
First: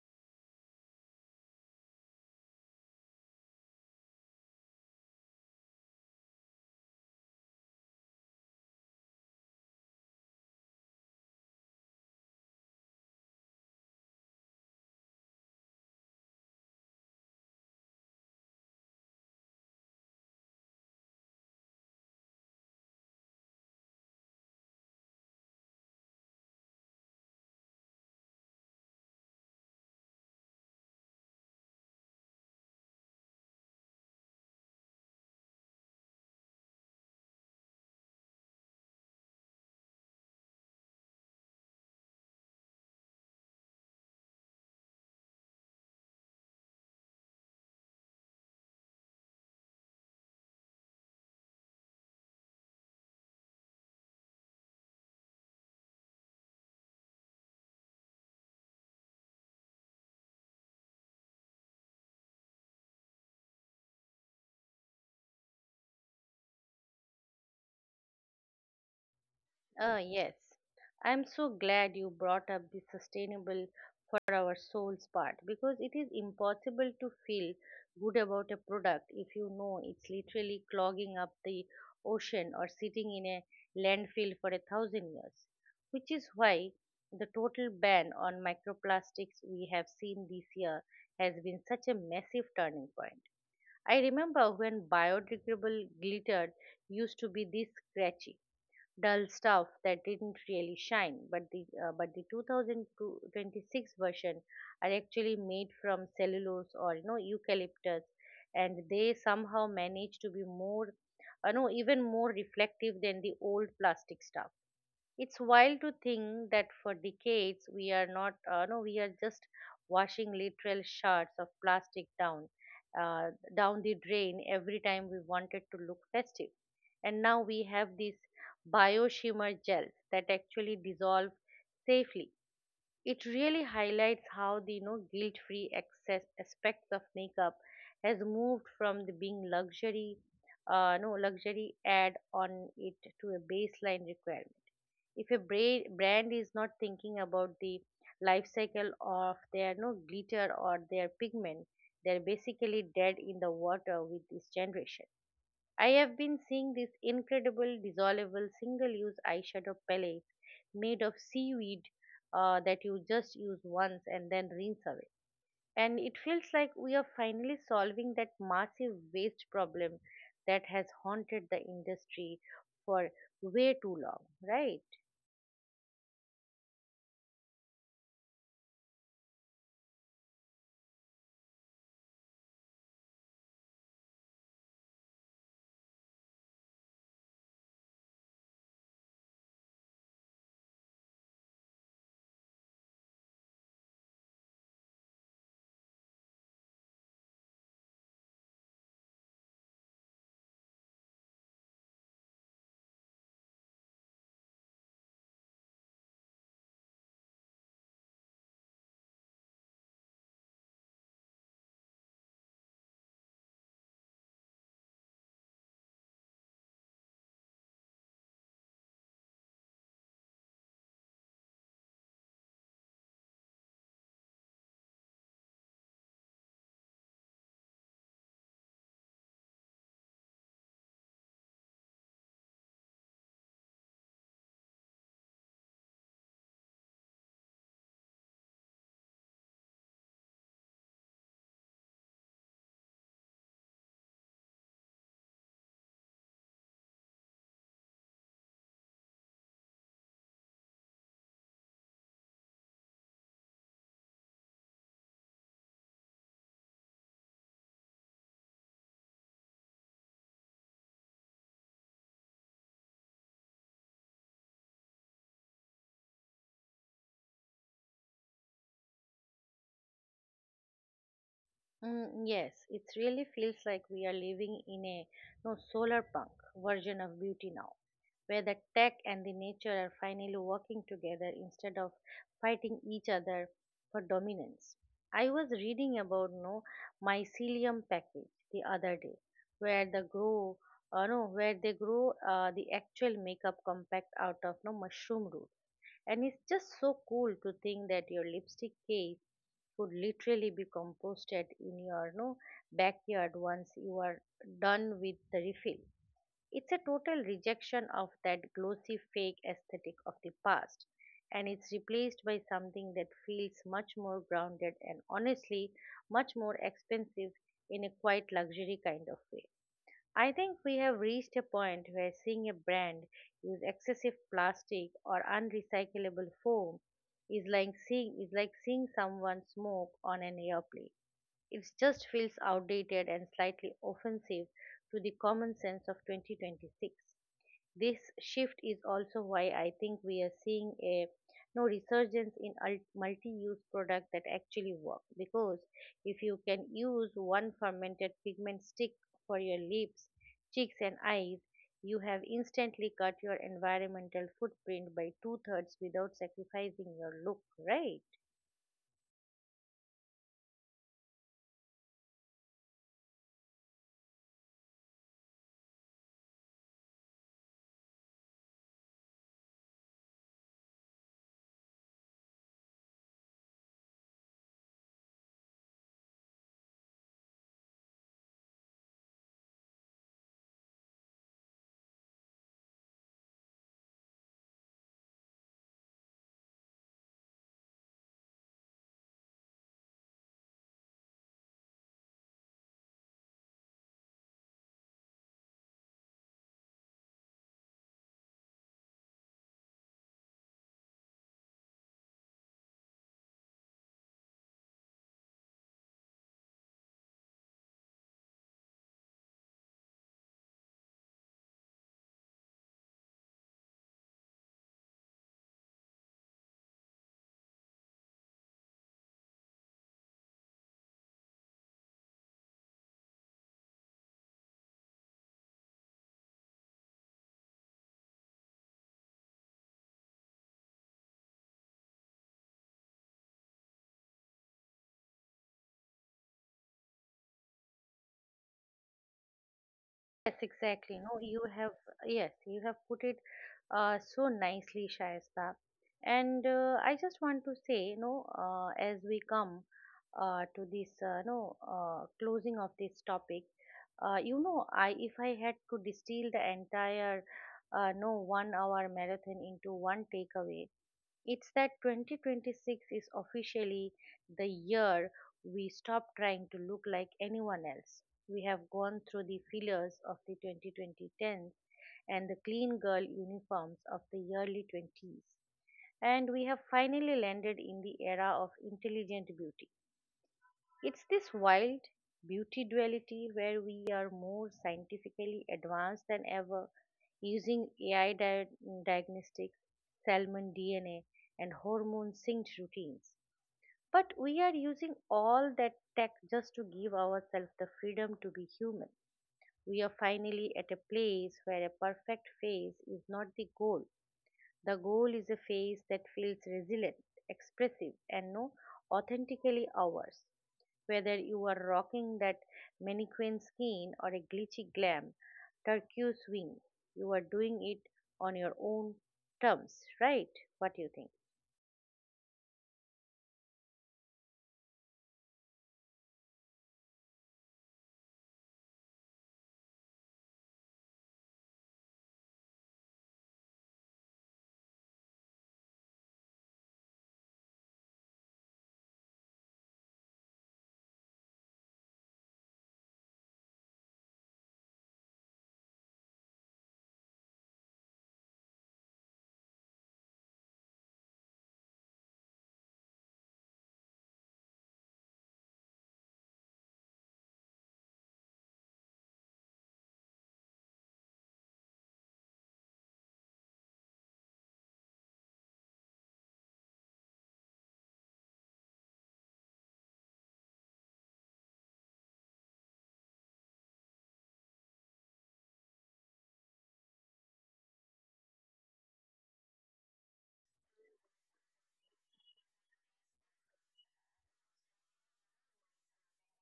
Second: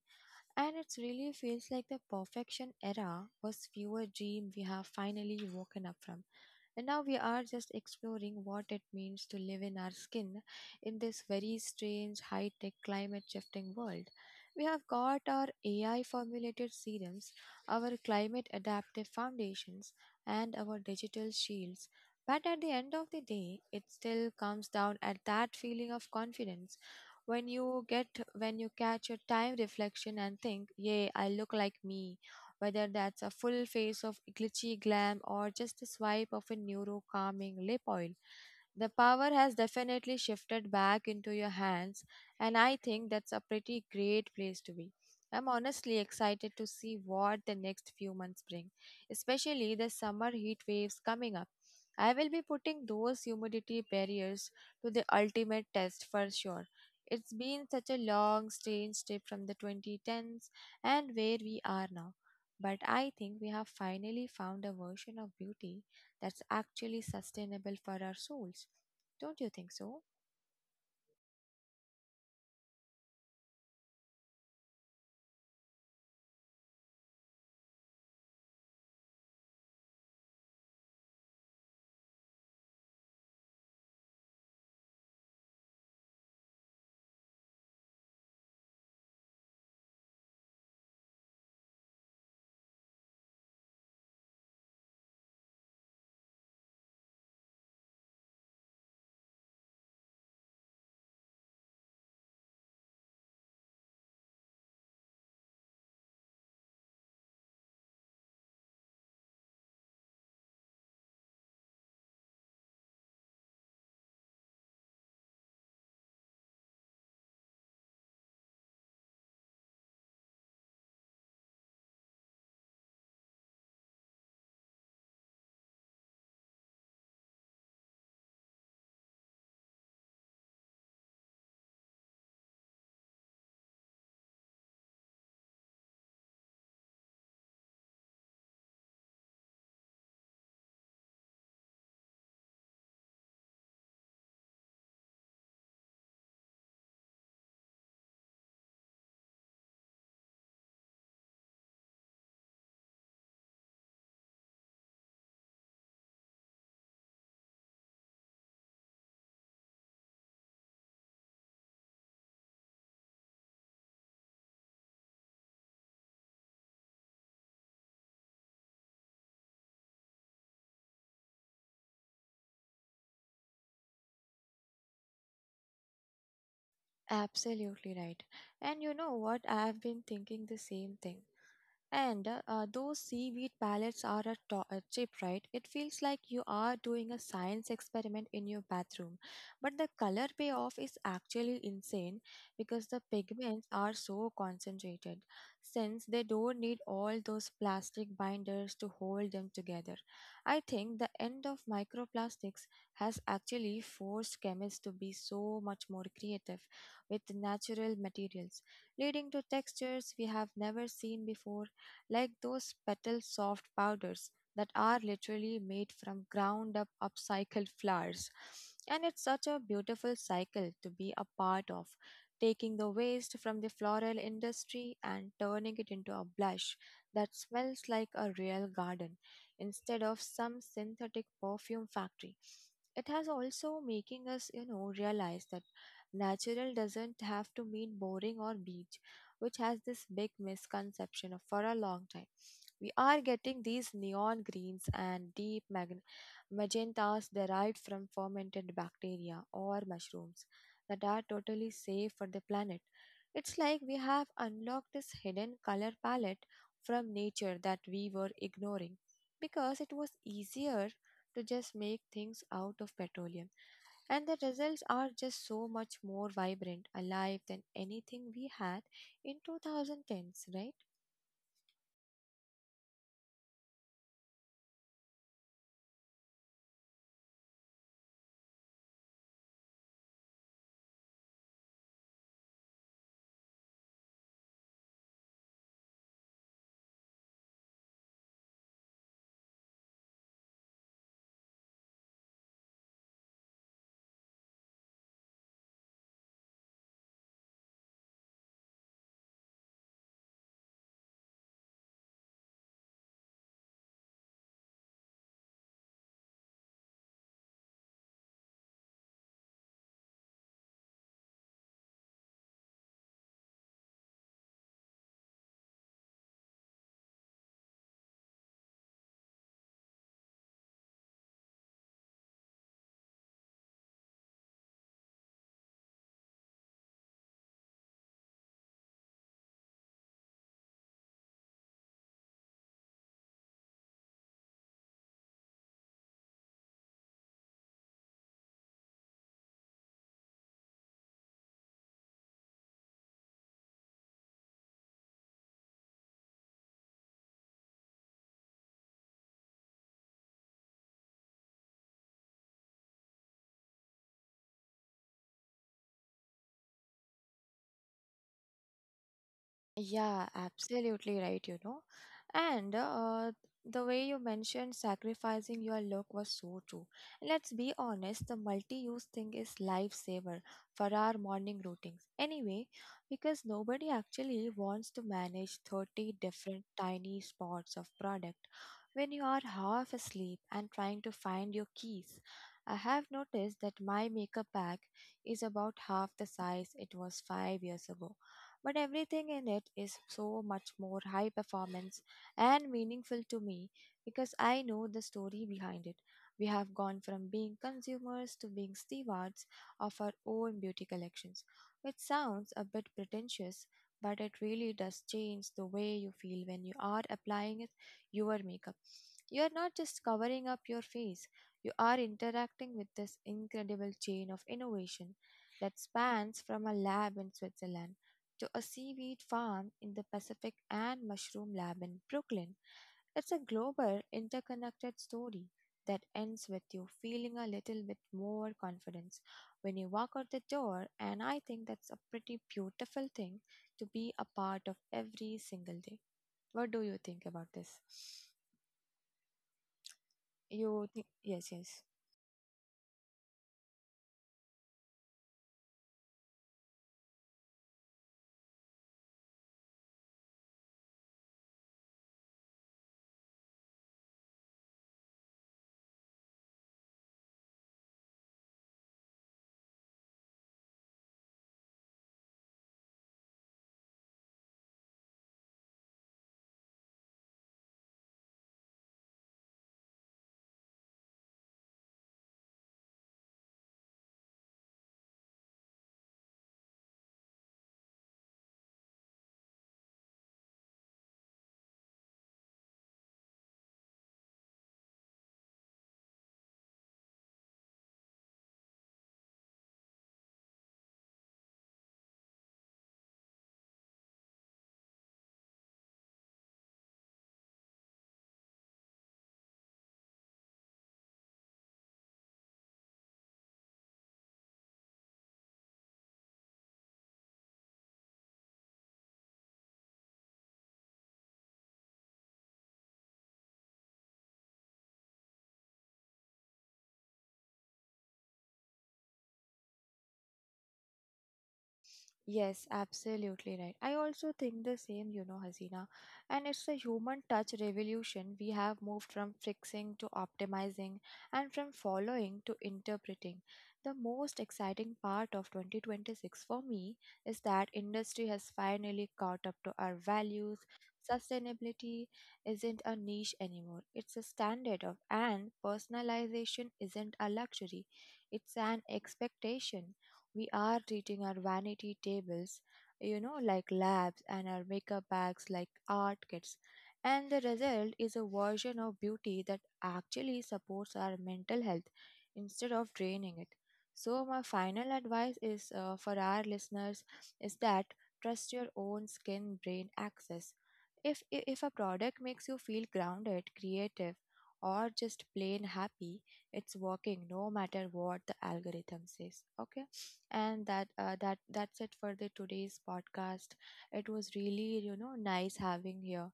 [SPEAKER 2] And it really feels like the perfection era was fewer dream we have finally woken up from. And now we are just exploring what it means to live in our skin in this very strange high tech climate shifting world. We have got our A I formulated serums, our climate adaptive foundations, and our digital shields. But at the end of the day, it still comes down at that feeling of confidence when you get when you catch your time reflection and think, "Yay, I look like me," whether that's a full face of glitchy glam or just a swipe of a neuro calming lip oil. The power has definitely shifted back into your hands, and I think that's a pretty great place to be. I'm honestly excited to see what the next few months bring, especially the summer heat waves coming up. I will be putting those humidity barriers to the ultimate test for sure. It's been such a long, strange step from the twenty tens and where we are now. But I think we have finally found a version of beauty that's actually sustainable for our souls. Don't you think
[SPEAKER 1] Uh,
[SPEAKER 2] so?
[SPEAKER 1] yes. I'm so glad you brought up the sustainable for our soul's part because it is impossible to feel good about a product if you know it's literally clogging up the ocean or sitting in a landfill for a thousand years, which is why the total ban on microplastics we have seen this year has been such a massive turning point. I remember when biodegradable glitter used to be this scratchy dull stuff that didn't really shine, but the uh, but the two thousand twenty-six version are actually made from cellulose or, you know, eucalyptus, and they somehow manage to be more uh, no even more reflective than the old plastic stuff. It's wild to think that for decades we are not, uh, no, we are just washing literal shards of plastic down, uh, down the drain every time we wanted to look festive. And now we have these bio shimmer gels that actually dissolve safely. It really highlights how the, you know, guilt-free access aspects of makeup has moved from the being luxury, uh, no luxury add on it, to a baseline requirement. If a bra- brand is not thinking about the life cycle of their no glitter or their pigment, they're basically dead in the water with this generation. I have been seeing this incredible dissolvable single use eyeshadow palette made of seaweed uh, that you just use once and then rinse away, and it feels like we are finally solving that massive waste problem that has haunted the industry for way too long, right?
[SPEAKER 2] Absolutely right. And you know what? I have been thinking the same thing. And uh, those seaweed pellets are a, to- a chip, right? It feels like you are doing a science experiment in your bathroom. But the color payoff is actually insane because the pigments are so concentrated, since they don't need all those plastic binders to hold them together. I think the end of microplastics has actually forced chemists to be so much more creative with natural materials, leading to textures we have never seen before like those petal soft powders that are literally made from ground up upcycled flowers. And it's such a beautiful cycle to be a part of, taking the waste from the floral industry and turning it into a blush that smells like a real garden instead of some synthetic perfume factory. It has also making us, you know, realize that natural doesn't have to mean boring or beach, which has this big misconception of- for a long time. We are getting these neon greens and deep mag- magentas derived from fermented bacteria or mushrooms that are totally safe for the planet. It's like we have unlocked this hidden color palette from nature that we were ignoring because it was easier to just make things out of petroleum. And the results are just so much more vibrant, alive than anything we had in twenty tens, right?
[SPEAKER 1] Mm, yes, it really feels like we are living in a no solar punk version of beauty now, where the tech and the nature are finally working together instead of fighting each other for dominance. I was reading about no mycelium package the other day, where the grow uh, no where they grow uh, the actual makeup compact out of no mushroom root, and it's just so cool to think that your lipstick case could literally be composted in your no backyard once you are done with the refill. It's a total rejection of that glossy fake aesthetic of the past, and it's replaced by something that feels much more grounded and honestly much more expensive in a quite luxury kind of way. I think we have reached a point where seeing a brand use excessive plastic or unrecyclable foam is like seeing is like seeing someone smoke on an airplane. It just feels outdated and slightly offensive to the common sense of twenty twenty-six. This shift is also why I think we are seeing a no resurgence in ul- multi-use products that actually work, because if you can use one fermented pigment stick for your lips, cheeks and eyes, you have instantly cut your environmental footprint by two-thirds without sacrificing your look, right?
[SPEAKER 2] Yeah, absolutely right. you know. And uh, the way you mentioned sacrificing your look was so true. Let's be honest, the multi-use thing is lifesaver for our morning routines. Anyway, because nobody actually wants to manage thirty different tiny spots of product when you are half asleep and trying to find your keys. I have noticed that my makeup bag is about half the size it was five years ago, but everything in it is so much more high performance and meaningful to me because I know the story behind it. We have gone from being consumers to being stewards of our own beauty collections, which sounds a bit pretentious, but it really does change the way you feel when you are applying it- your makeup. You are not just covering up your face, you are interacting with this incredible chain of innovation that spans from a lab in Switzerland to a seaweed farm in the Pacific and mushroom lab in Brooklyn. It's a global, interconnected story that ends with you feeling a little bit more confidence when you walk out the door, and I think that's a pretty beautiful thing to be a part of every single day. What do you think about this?
[SPEAKER 1] Yes,
[SPEAKER 2] You
[SPEAKER 1] exactly.
[SPEAKER 2] think,
[SPEAKER 1] No, you
[SPEAKER 2] yes,
[SPEAKER 1] have,
[SPEAKER 2] yes.
[SPEAKER 1] yes, you have put it uh, so nicely, Shaista. And uh, I just want to say, you know, uh, as we come uh, to this, uh, no, uh, closing of this topic, uh, you know, I if I had to distill the entire, uh, no, one-hour marathon into one takeaway, it's that twenty twenty-six is officially the year we stop trying to look like anyone else. We have gone through the fillers of the twenty twenty and the clean girl uniforms of the early twenties, and we have finally landed in the era of intelligent beauty. It's this wild beauty duality where we are more scientifically advanced than ever, using A I dia- diagnostics, salmon D N A, and hormone synced routines. But we are using all that tech just to give ourselves the freedom to be human. We are finally at a place where a perfect face is not the goal. The goal is a face that feels resilient, expressive, and no authentically ours. Whether you are rocking that mannequin skin or a glitchy glam turquoise wing, you are doing it on your own terms, right? What do you think?
[SPEAKER 2] Yes, absolutely right. I also think the same, you know, Hasina. And it's a human touch revolution. We have moved from fixing to optimizing and from following to interpreting. The most exciting part of twenty twenty-six for me is that industry has finally caught up to our values. Sustainability isn't a niche anymore, it's a standard of, and personalization isn't a luxury, it's an expectation. We are treating our vanity tables, you know, like labs and our makeup bags like art kits. And the result is a version of beauty that actually supports our mental health instead of draining it. So, my final advice is uh, for our listeners is that trust your own skin brain access. If, i- if a product makes you feel grounded, creative, or just plain happy, it's working no matter what the algorithm says. Okay, and that uh, that that's it for the today's podcast. It was really, you know, nice having here,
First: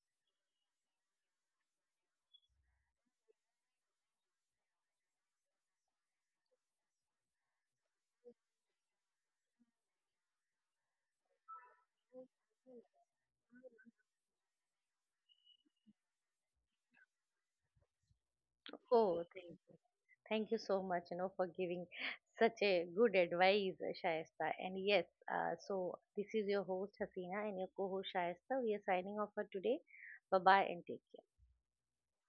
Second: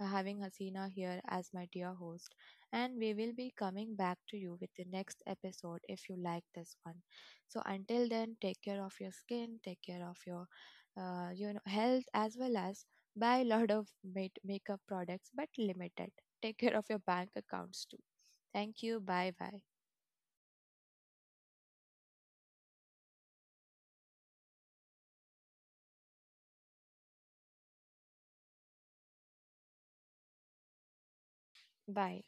[SPEAKER 2] uh, having Hasina here as my dear host, and we will be coming back to you with the next episode if you like this one. So until then, take care of your skin, take care of your uh, you know health, as well as buy a lot of make- makeup products but limited, take care of your bank accounts too. Thank you,
[SPEAKER 1] Oh,
[SPEAKER 2] bye
[SPEAKER 1] thank
[SPEAKER 2] bye
[SPEAKER 1] you. Thank you so much, you know, for giving such a good advice, Shayesta. And yes, uh, so this is your host Hasina and your co-host Shayesta. We are signing off for today. Bye bye and take care.
[SPEAKER 2] bye.